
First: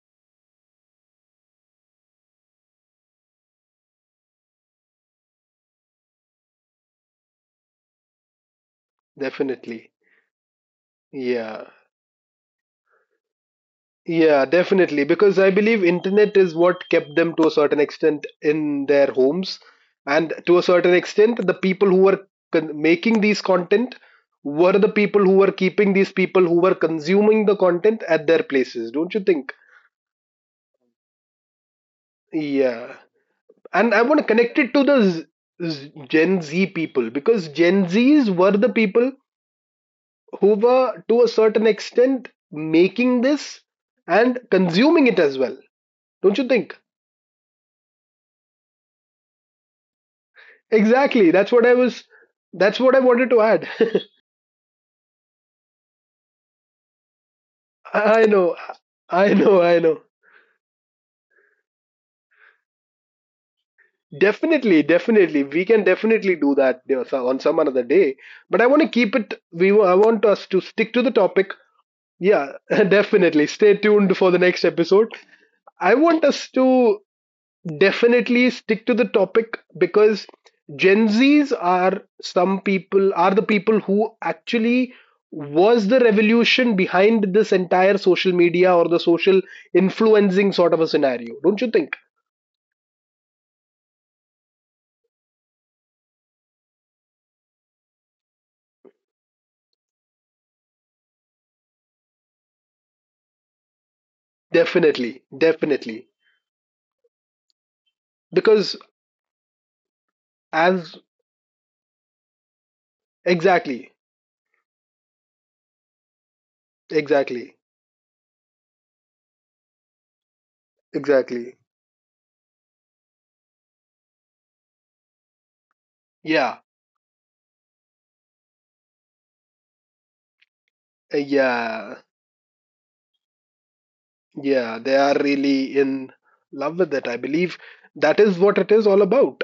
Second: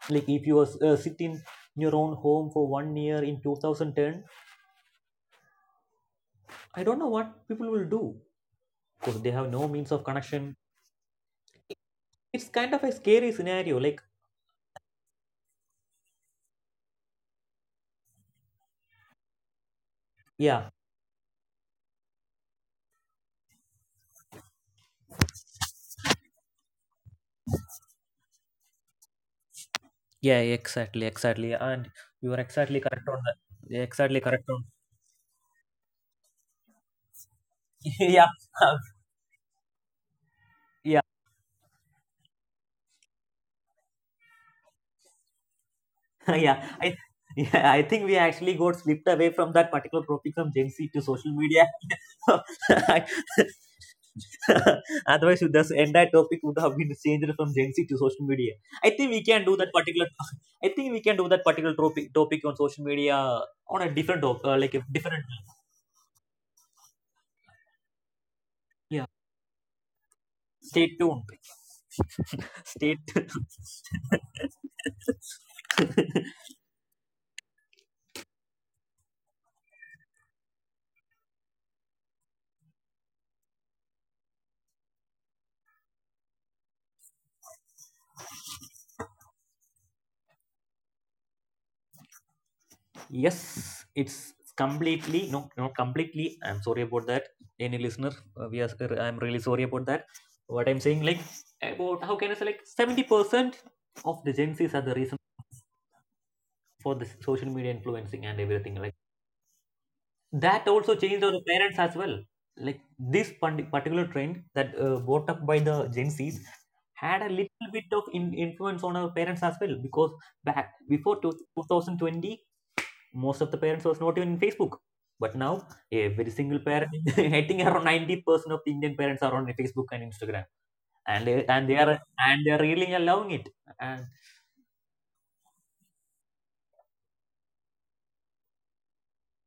[SPEAKER 2] Like if you was sitting in your own home for one year in 2010, I don't know what people will do, course they have no means
[SPEAKER 1] Definitely.
[SPEAKER 2] of connection.
[SPEAKER 1] Yeah.
[SPEAKER 2] It's kind of a scary scenario, like,
[SPEAKER 1] Yeah, definitely. Because I believe internet is what kept them to a certain extent in their homes. And to
[SPEAKER 2] yeah,
[SPEAKER 1] a certain extent, the people who were making these content were the people who were keeping these people who were consuming the content at their places, don't you think?
[SPEAKER 2] yeah, exactly, exactly, and you are exactly
[SPEAKER 1] Yeah.
[SPEAKER 2] correct on that. Yeah,
[SPEAKER 1] And I
[SPEAKER 2] exactly
[SPEAKER 1] want to
[SPEAKER 2] correct on
[SPEAKER 1] connect it to the Gen Z people, because Gen
[SPEAKER 2] yeah
[SPEAKER 1] Zs were the people who
[SPEAKER 2] yeah
[SPEAKER 1] were to a certain extent making this and consuming it as well, don't you
[SPEAKER 2] yeah
[SPEAKER 1] think?
[SPEAKER 2] I, yeah, I think we actually got slipped away from that particular topic from Gen Z to social
[SPEAKER 1] Exactly. That's
[SPEAKER 2] media.
[SPEAKER 1] what I was. That's what I wanted to add.
[SPEAKER 2] Otherwise this entire topic would have been changed from Gen Z to social
[SPEAKER 1] I
[SPEAKER 2] media.
[SPEAKER 1] know.
[SPEAKER 2] I think we
[SPEAKER 1] I
[SPEAKER 2] can do
[SPEAKER 1] know.
[SPEAKER 2] that
[SPEAKER 1] I
[SPEAKER 2] particular
[SPEAKER 1] know.
[SPEAKER 2] I think we can do that particular topic on social media on a different like a
[SPEAKER 1] Definitely.
[SPEAKER 2] different.
[SPEAKER 1] Definitely. We can definitely do that you know, on some another day. But I want to keep it. We. I want us to
[SPEAKER 2] Stay
[SPEAKER 1] stick to the
[SPEAKER 2] tuned.
[SPEAKER 1] topic. Yeah.
[SPEAKER 2] Stay tuned.
[SPEAKER 1] Definitely. Stay tuned for the next episode. I want us to definitely stick to the topic, because Gen Zs are some people are the people who actually was the revolution behind this entire social media or the social influencing sort of a scenario, don't you think?
[SPEAKER 2] Yes, it's completely, no, not completely. I'm sorry about that. Any listener, we are. I'm really sorry about that. What I'm saying, like, about how can I say, like 70% of the Gen Zs are the reason
[SPEAKER 1] Definitely, definitely,
[SPEAKER 2] for the social media influencing and everything.
[SPEAKER 1] because
[SPEAKER 2] Like that also
[SPEAKER 1] as
[SPEAKER 2] changed our parents as well, like this
[SPEAKER 1] exactly,
[SPEAKER 2] particular trend that brought up by the Gen Z's had a
[SPEAKER 1] exactly,
[SPEAKER 2] little bit of influence on our parents as well, because back before
[SPEAKER 1] exactly,
[SPEAKER 2] 2020 most of the parents was not even in Facebook, but now every single
[SPEAKER 1] yeah,
[SPEAKER 2] parent I think around 90% of the Indian parents are on Facebook and Instagram, and and they are,
[SPEAKER 1] yeah,
[SPEAKER 2] and they are really allowing it, and
[SPEAKER 1] yeah, they are really in love with it, I believe. That is what it is all about.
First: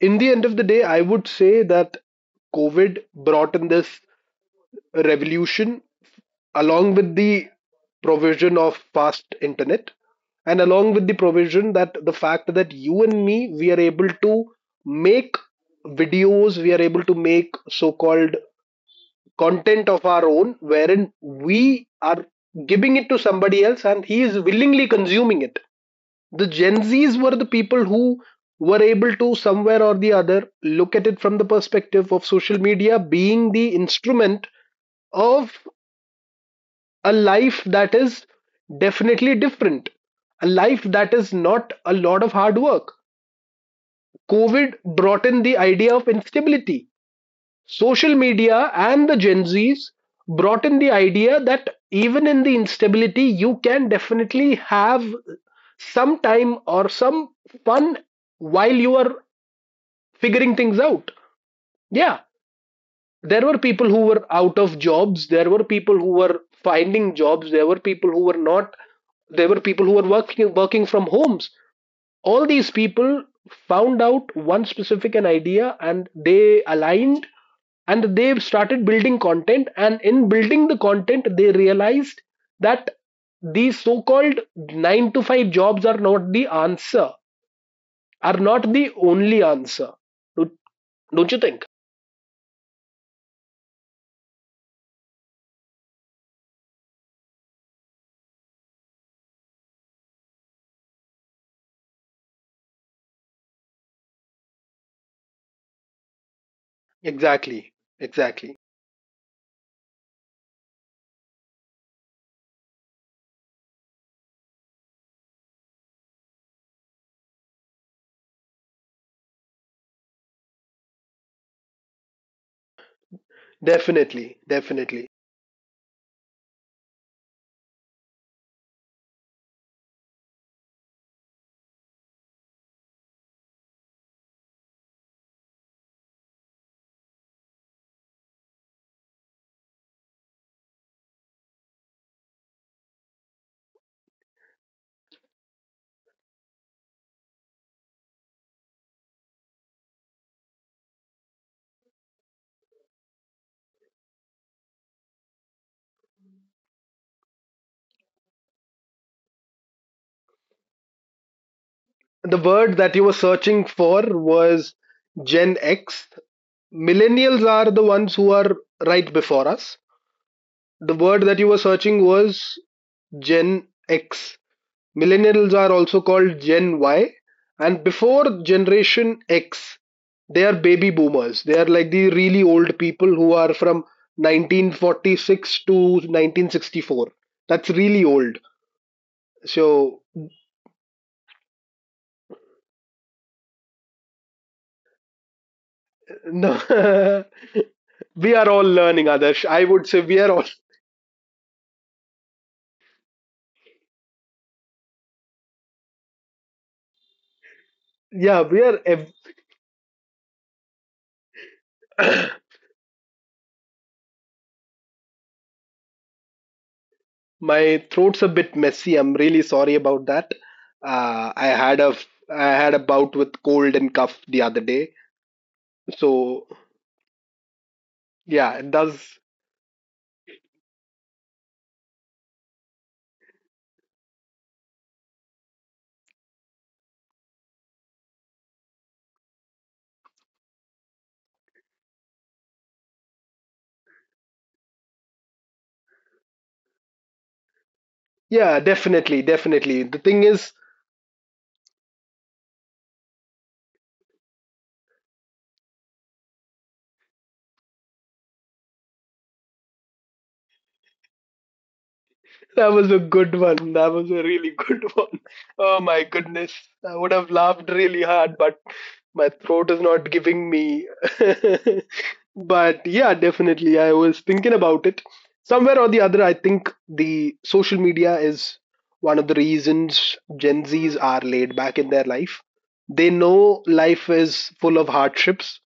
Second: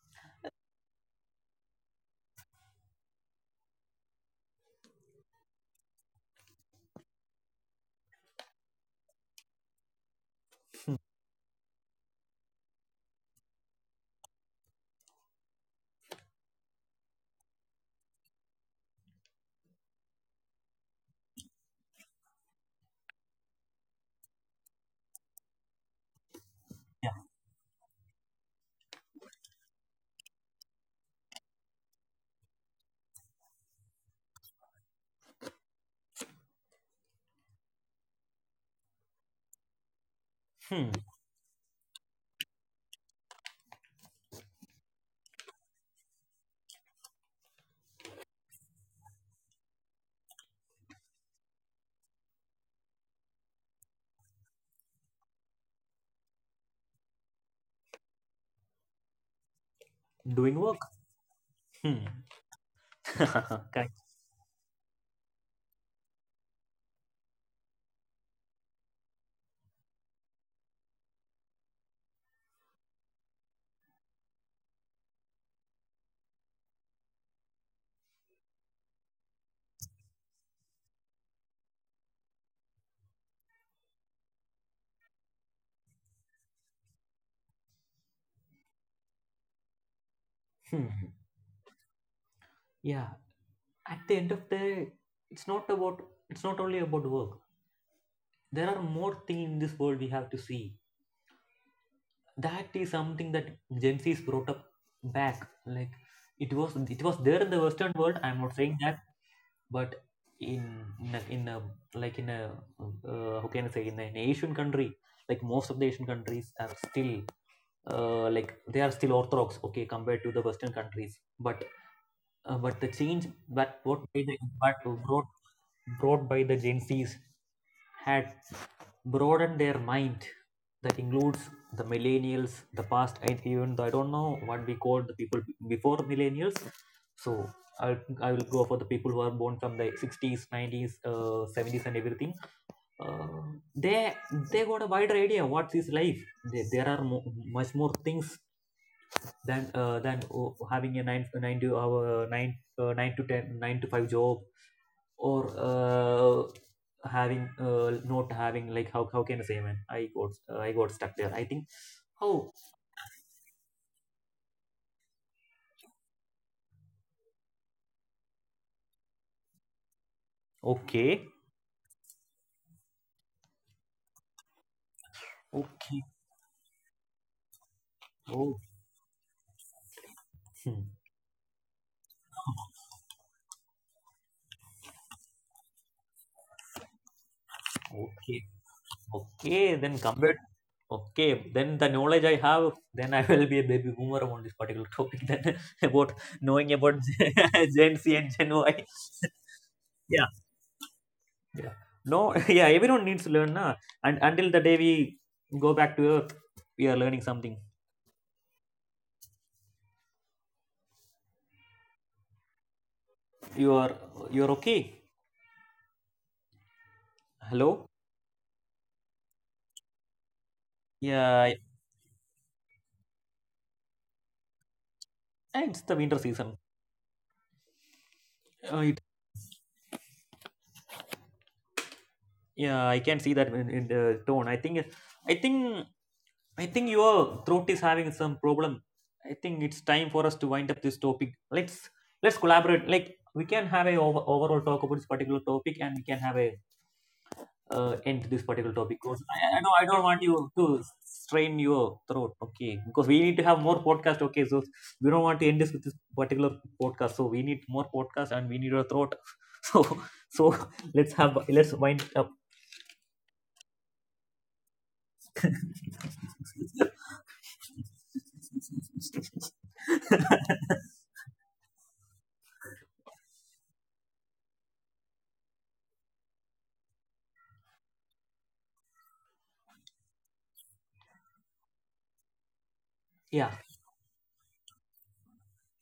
[SPEAKER 1] In the end of the day, I would say that COVID brought in this revolution along with the provision of fast internet, and along with the provision that the fact that you and me, we are able to make videos, we are able to make so called content of our own wherein we are giving it to somebody else and he is willingly consuming it. The Gen
[SPEAKER 2] yeah.
[SPEAKER 1] Zs were the people who were able to somewhere or the other look at it from the perspective of social media being the instrument of a life that is definitely different, a life
[SPEAKER 2] Hmm,
[SPEAKER 1] that is not a lot of hard work. COVID brought in the idea of instability. Social media and the Gen Zs brought in the idea that even in the instability, you can definitely have some time or some fun while you are figuring
[SPEAKER 2] doing work.
[SPEAKER 1] things out.
[SPEAKER 2] Hmm.
[SPEAKER 1] Yeah, there were people
[SPEAKER 2] Correct.
[SPEAKER 1] who were out of jobs, there were people who were finding jobs, there were people who were not, there were people who were working from homes. All these people found out one specific an idea and they aligned, and they started building content, and in building the content they realized that these so-called 9 to 5 jobs are not the answer, are not the only answer, don't
[SPEAKER 2] Hmm.
[SPEAKER 1] don't you think?
[SPEAKER 2] Yeah, at the end of the day, it's not about— it's not only about work. There are more things in this world we have to see. That is something that Gen Z is brought up back, like. It was— it was there in the
[SPEAKER 1] Exactly,
[SPEAKER 2] western world, I'm not
[SPEAKER 1] exactly.
[SPEAKER 2] saying that, but in— in a like in a— how can I say, in an Asian country, like most of the Asian countries are still— like they are still orthodox, okay, compared to the western countries. But but the change that brought by the
[SPEAKER 1] Definitely,
[SPEAKER 2] impact
[SPEAKER 1] definitely.
[SPEAKER 2] brought by the Gen Zs had broadened their mind. That includes the millennials, the past, and even the— I don't know what we call the people before millennials. So I I will go for the people who are born from the 60s, 90s, 70s, and everything. Uh, they they got a wider idea what is life. There are much more things than than— oh, having a nine to hour nine 9 to 10, 9 to five job, or uh, having— not having, like— how can I say, man, I got— I got stuck there, I think.
[SPEAKER 1] The
[SPEAKER 2] Oh.
[SPEAKER 1] word that you were searching for was Gen X. Millennials are the ones who are right before us. The
[SPEAKER 2] Okay.
[SPEAKER 1] word that you were searching was Gen X. Millennials are
[SPEAKER 2] Okay.
[SPEAKER 1] also called Gen Y. And
[SPEAKER 2] Oh.
[SPEAKER 1] before Generation X, they are
[SPEAKER 2] hmm,
[SPEAKER 1] baby boomers. They are like the really old people who are from 1946 to 1964. That's really
[SPEAKER 2] okay.
[SPEAKER 1] old.
[SPEAKER 2] Okay, then
[SPEAKER 1] So,
[SPEAKER 2] compared— okay, then the knowledge I have, then I will be a baby boomer on this particular topic then, about knowing about
[SPEAKER 1] no.
[SPEAKER 2] Gen Z and Gen
[SPEAKER 1] We are
[SPEAKER 2] Y.
[SPEAKER 1] all learning, Adarsh, I would say we are all
[SPEAKER 2] Yeah. No, yeah, everyone needs to learn, na? And until the day we go back to Earth, we are learning something.
[SPEAKER 1] yeah we are
[SPEAKER 2] You are, you're okay. Hello.
[SPEAKER 1] my throat's a bit messy, I'm really sorry about that.
[SPEAKER 2] Yeah, I—
[SPEAKER 1] I had a I had a bout with cold and cough the other day,
[SPEAKER 2] and it's the winter season.
[SPEAKER 1] so yeah
[SPEAKER 2] Uh,
[SPEAKER 1] it
[SPEAKER 2] it,
[SPEAKER 1] does.
[SPEAKER 2] yeah, I can see that in the tone. I think, I think your throat is having some problem. I think it's time for us to wind up this topic. Let's collaborate. Like, we can have a— over, overall talk about this particular topic, and we can have a— end this particular
[SPEAKER 1] Yeah,
[SPEAKER 2] topic, because
[SPEAKER 1] definitely,
[SPEAKER 2] I don't
[SPEAKER 1] definitely, the
[SPEAKER 2] want
[SPEAKER 1] thing
[SPEAKER 2] you
[SPEAKER 1] is
[SPEAKER 2] to strain your throat. Okay, because we need to have more podcast. Okay, so we don't want to end this with this particular podcast. So we need more podcast, and we need your throat. So— so let's have— let's wind up.
[SPEAKER 1] That was a good one. That was a really good one. Oh my goodness. I would have laughed really hard, but my throat is not giving me. But yeah, definitely. I was thinking about it. Somewhere or the other, I think the social media is one of the reasons Gen Zs are laid back in their life. They
[SPEAKER 2] yeah
[SPEAKER 1] know life is full of hardships,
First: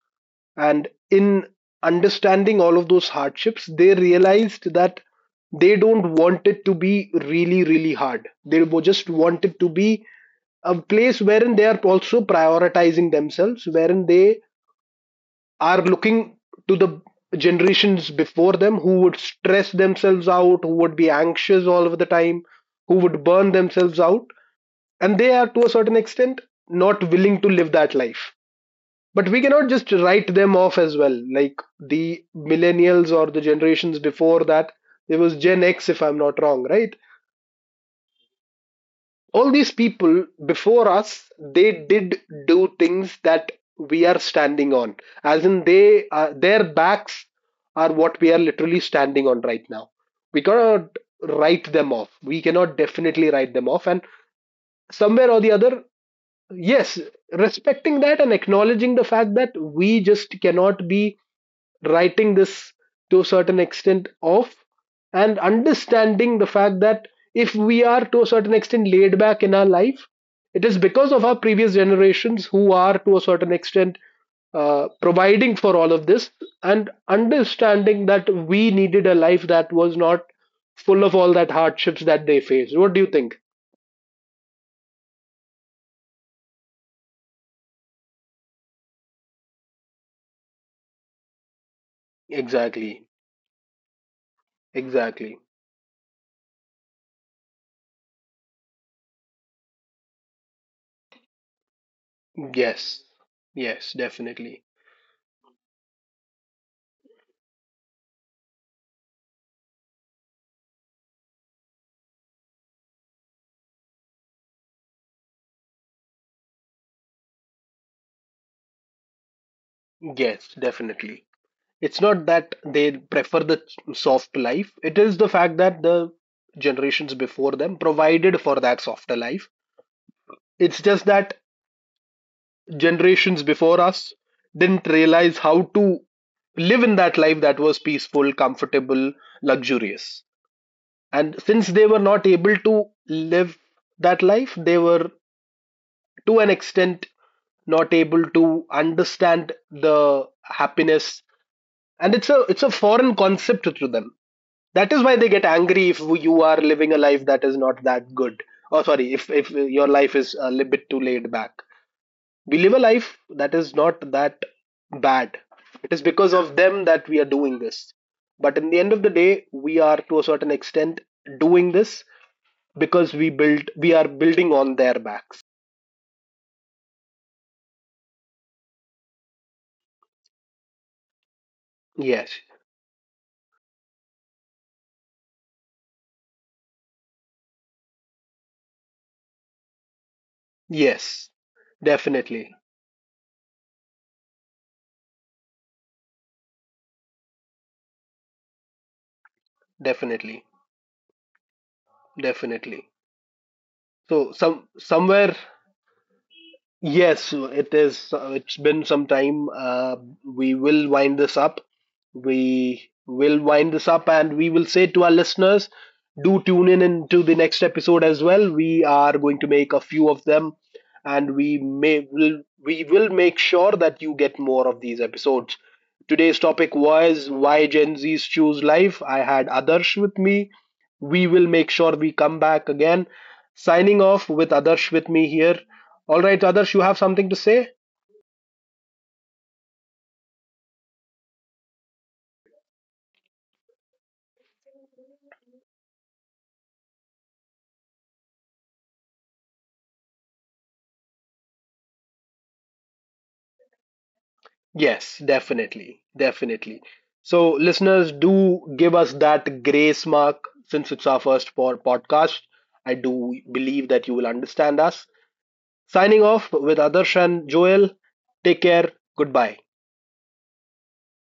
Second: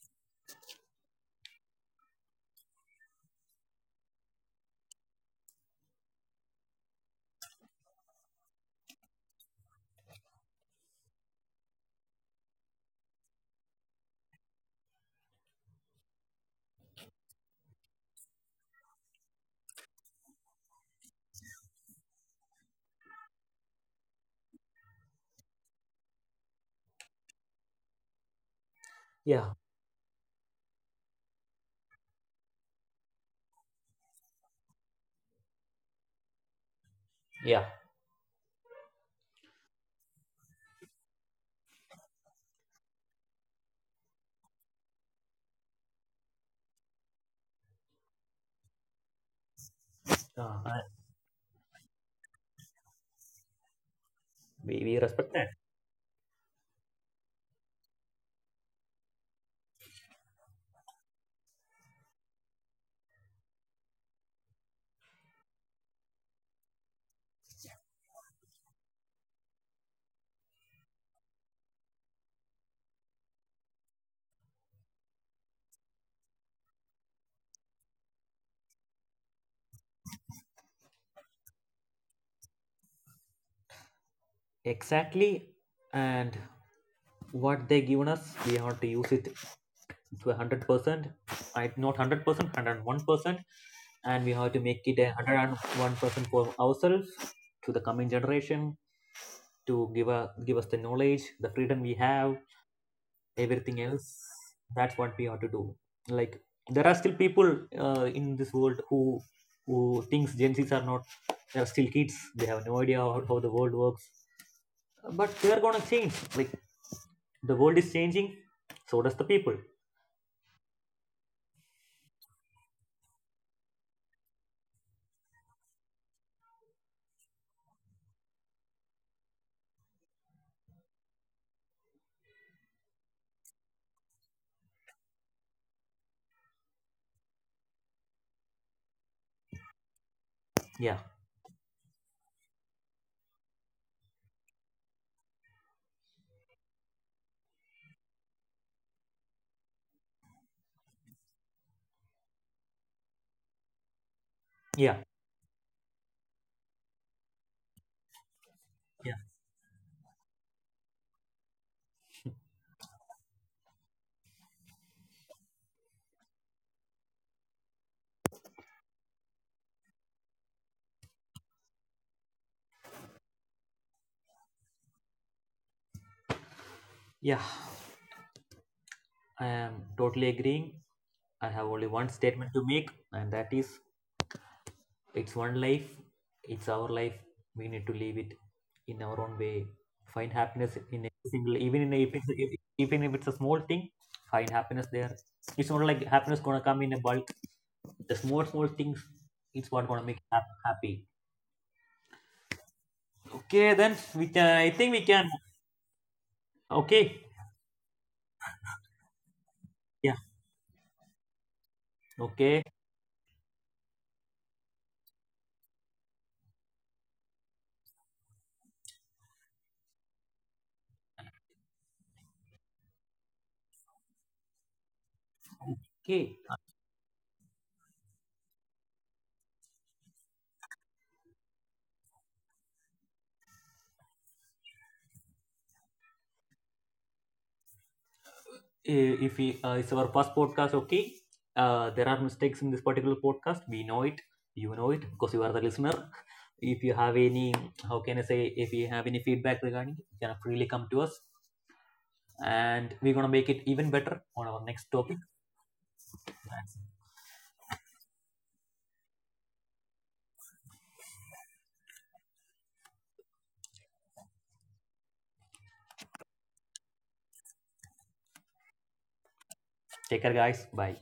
[SPEAKER 1] and in understanding all of those hardships they realized that they don't want it to be really really hard, they just want it to be a place wherein they are also prioritizing themselves, wherein they are looking to the generations before them who would stress themselves out, who would be anxious all of the time, who would burn themselves out, and they are to a certain extent not willing to live that life. But we
[SPEAKER 2] yeah
[SPEAKER 1] cannot just write them off as well, like the millennials or the generations before that. There was Gen X, if I'm not wrong, right?
[SPEAKER 2] yeah.
[SPEAKER 1] All these people before us, they did do things that we are standing on, as in they their backs are what we are literally standing on right now. We
[SPEAKER 2] Uh,
[SPEAKER 1] cannot
[SPEAKER 2] I-
[SPEAKER 1] write them off, we cannot definitely write them off, and
[SPEAKER 2] we
[SPEAKER 1] somewhere or the
[SPEAKER 2] respect—
[SPEAKER 1] other, yes, respecting that and acknowledging the fact that we just cannot be writing this to a certain extent off, and understanding the fact that if we are to a certain extent laid back in our life, it is because of our previous generations who are to a certain extent providing for all of this, and understanding that we needed a life that was not full of all that hardships that they faced. What do you think?
[SPEAKER 2] exactly. And what they given us, we have to use it to 100%. I, not 100%,
[SPEAKER 1] Exactly.
[SPEAKER 2] 101%, and we have to make it a
[SPEAKER 1] Exactly.
[SPEAKER 2] 101% for ourselves, to the coming generation, to give a— give us the knowledge, the freedom we have,
[SPEAKER 1] Yes, yes,
[SPEAKER 2] everything else.
[SPEAKER 1] definitely.
[SPEAKER 2] That's what we have to do. Like, there are still people in this world who— who thinks Gen Z's are not— they are still kids, they have no idea how the world works, but they're gonna change. Like, the world is changing, so does the people.
[SPEAKER 1] Yes, definitely. It's not that they prefer the soft life, it is the fact that the generations before them provided for that softer life. It's just that generations before us didn't realize how to live in that life that was peaceful, comfortable, luxurious.
[SPEAKER 2] yeah
[SPEAKER 1] And since they were not able to live that life, they were to an extent not able to understand the happiness, and it's a foreign concept to them. That is why
[SPEAKER 2] yeah
[SPEAKER 1] they get angry if you are living a life that is not that good. Oh, sorry, if
[SPEAKER 2] yeah
[SPEAKER 1] if your life is a little bit too laid back, we live a life that is not that bad, it is because of them that we are doing this. But in the end of the day, we are to a certain extent doing this because we are building on their backs.
[SPEAKER 2] yeah I am totally agreeing. I have only one
[SPEAKER 1] Yes.
[SPEAKER 2] statement to make, and that is— it's one life, it's our life, we need to live it in our own way. Find happiness in a
[SPEAKER 1] Yes,
[SPEAKER 2] single— even in a, if it's,
[SPEAKER 1] definitely,
[SPEAKER 2] if— even if it's a small thing, find happiness there. It's not like happiness gonna come in a bulk. The small small things, it's what gonna make you
[SPEAKER 1] definitely,
[SPEAKER 2] happy.
[SPEAKER 1] definitely.
[SPEAKER 2] Okay, then
[SPEAKER 1] So
[SPEAKER 2] we can.
[SPEAKER 1] some
[SPEAKER 2] I think we
[SPEAKER 1] somewhere
[SPEAKER 2] can.
[SPEAKER 1] Yes,
[SPEAKER 2] Okay.
[SPEAKER 1] it is. It's been some time.
[SPEAKER 2] Yeah.
[SPEAKER 1] We will wind this up.
[SPEAKER 2] Okay.
[SPEAKER 1] We will wind this up and we will say to our listeners, do tune in into the next episode as well. We are going to make a few of them, and we will make sure that you get more of these episodes. Today's
[SPEAKER 2] Okay.
[SPEAKER 1] topic was why Gen Zs choose life. I had Adarsh with me. We will make sure we come back again. Signing off with Adarsh with me here. All right, Adarsh, you have something to say?
[SPEAKER 2] If we, it's our first podcast, okay. There are mistakes in this particular podcast. We know it. You know it, because you are the listener. If you have any— how can I say? If you have any feedback regarding it, you can freely come to us, and we're gonna make it even better on our next
[SPEAKER 1] Yes,
[SPEAKER 2] topic.
[SPEAKER 1] definitely. Definitely. So, listeners, do give us that grace mark since it's our first for podcast. I do believe that you will understand us. Signing off with Adarsh and Joel. Take care. Goodbye.
[SPEAKER 2] Take care, guys. Bye.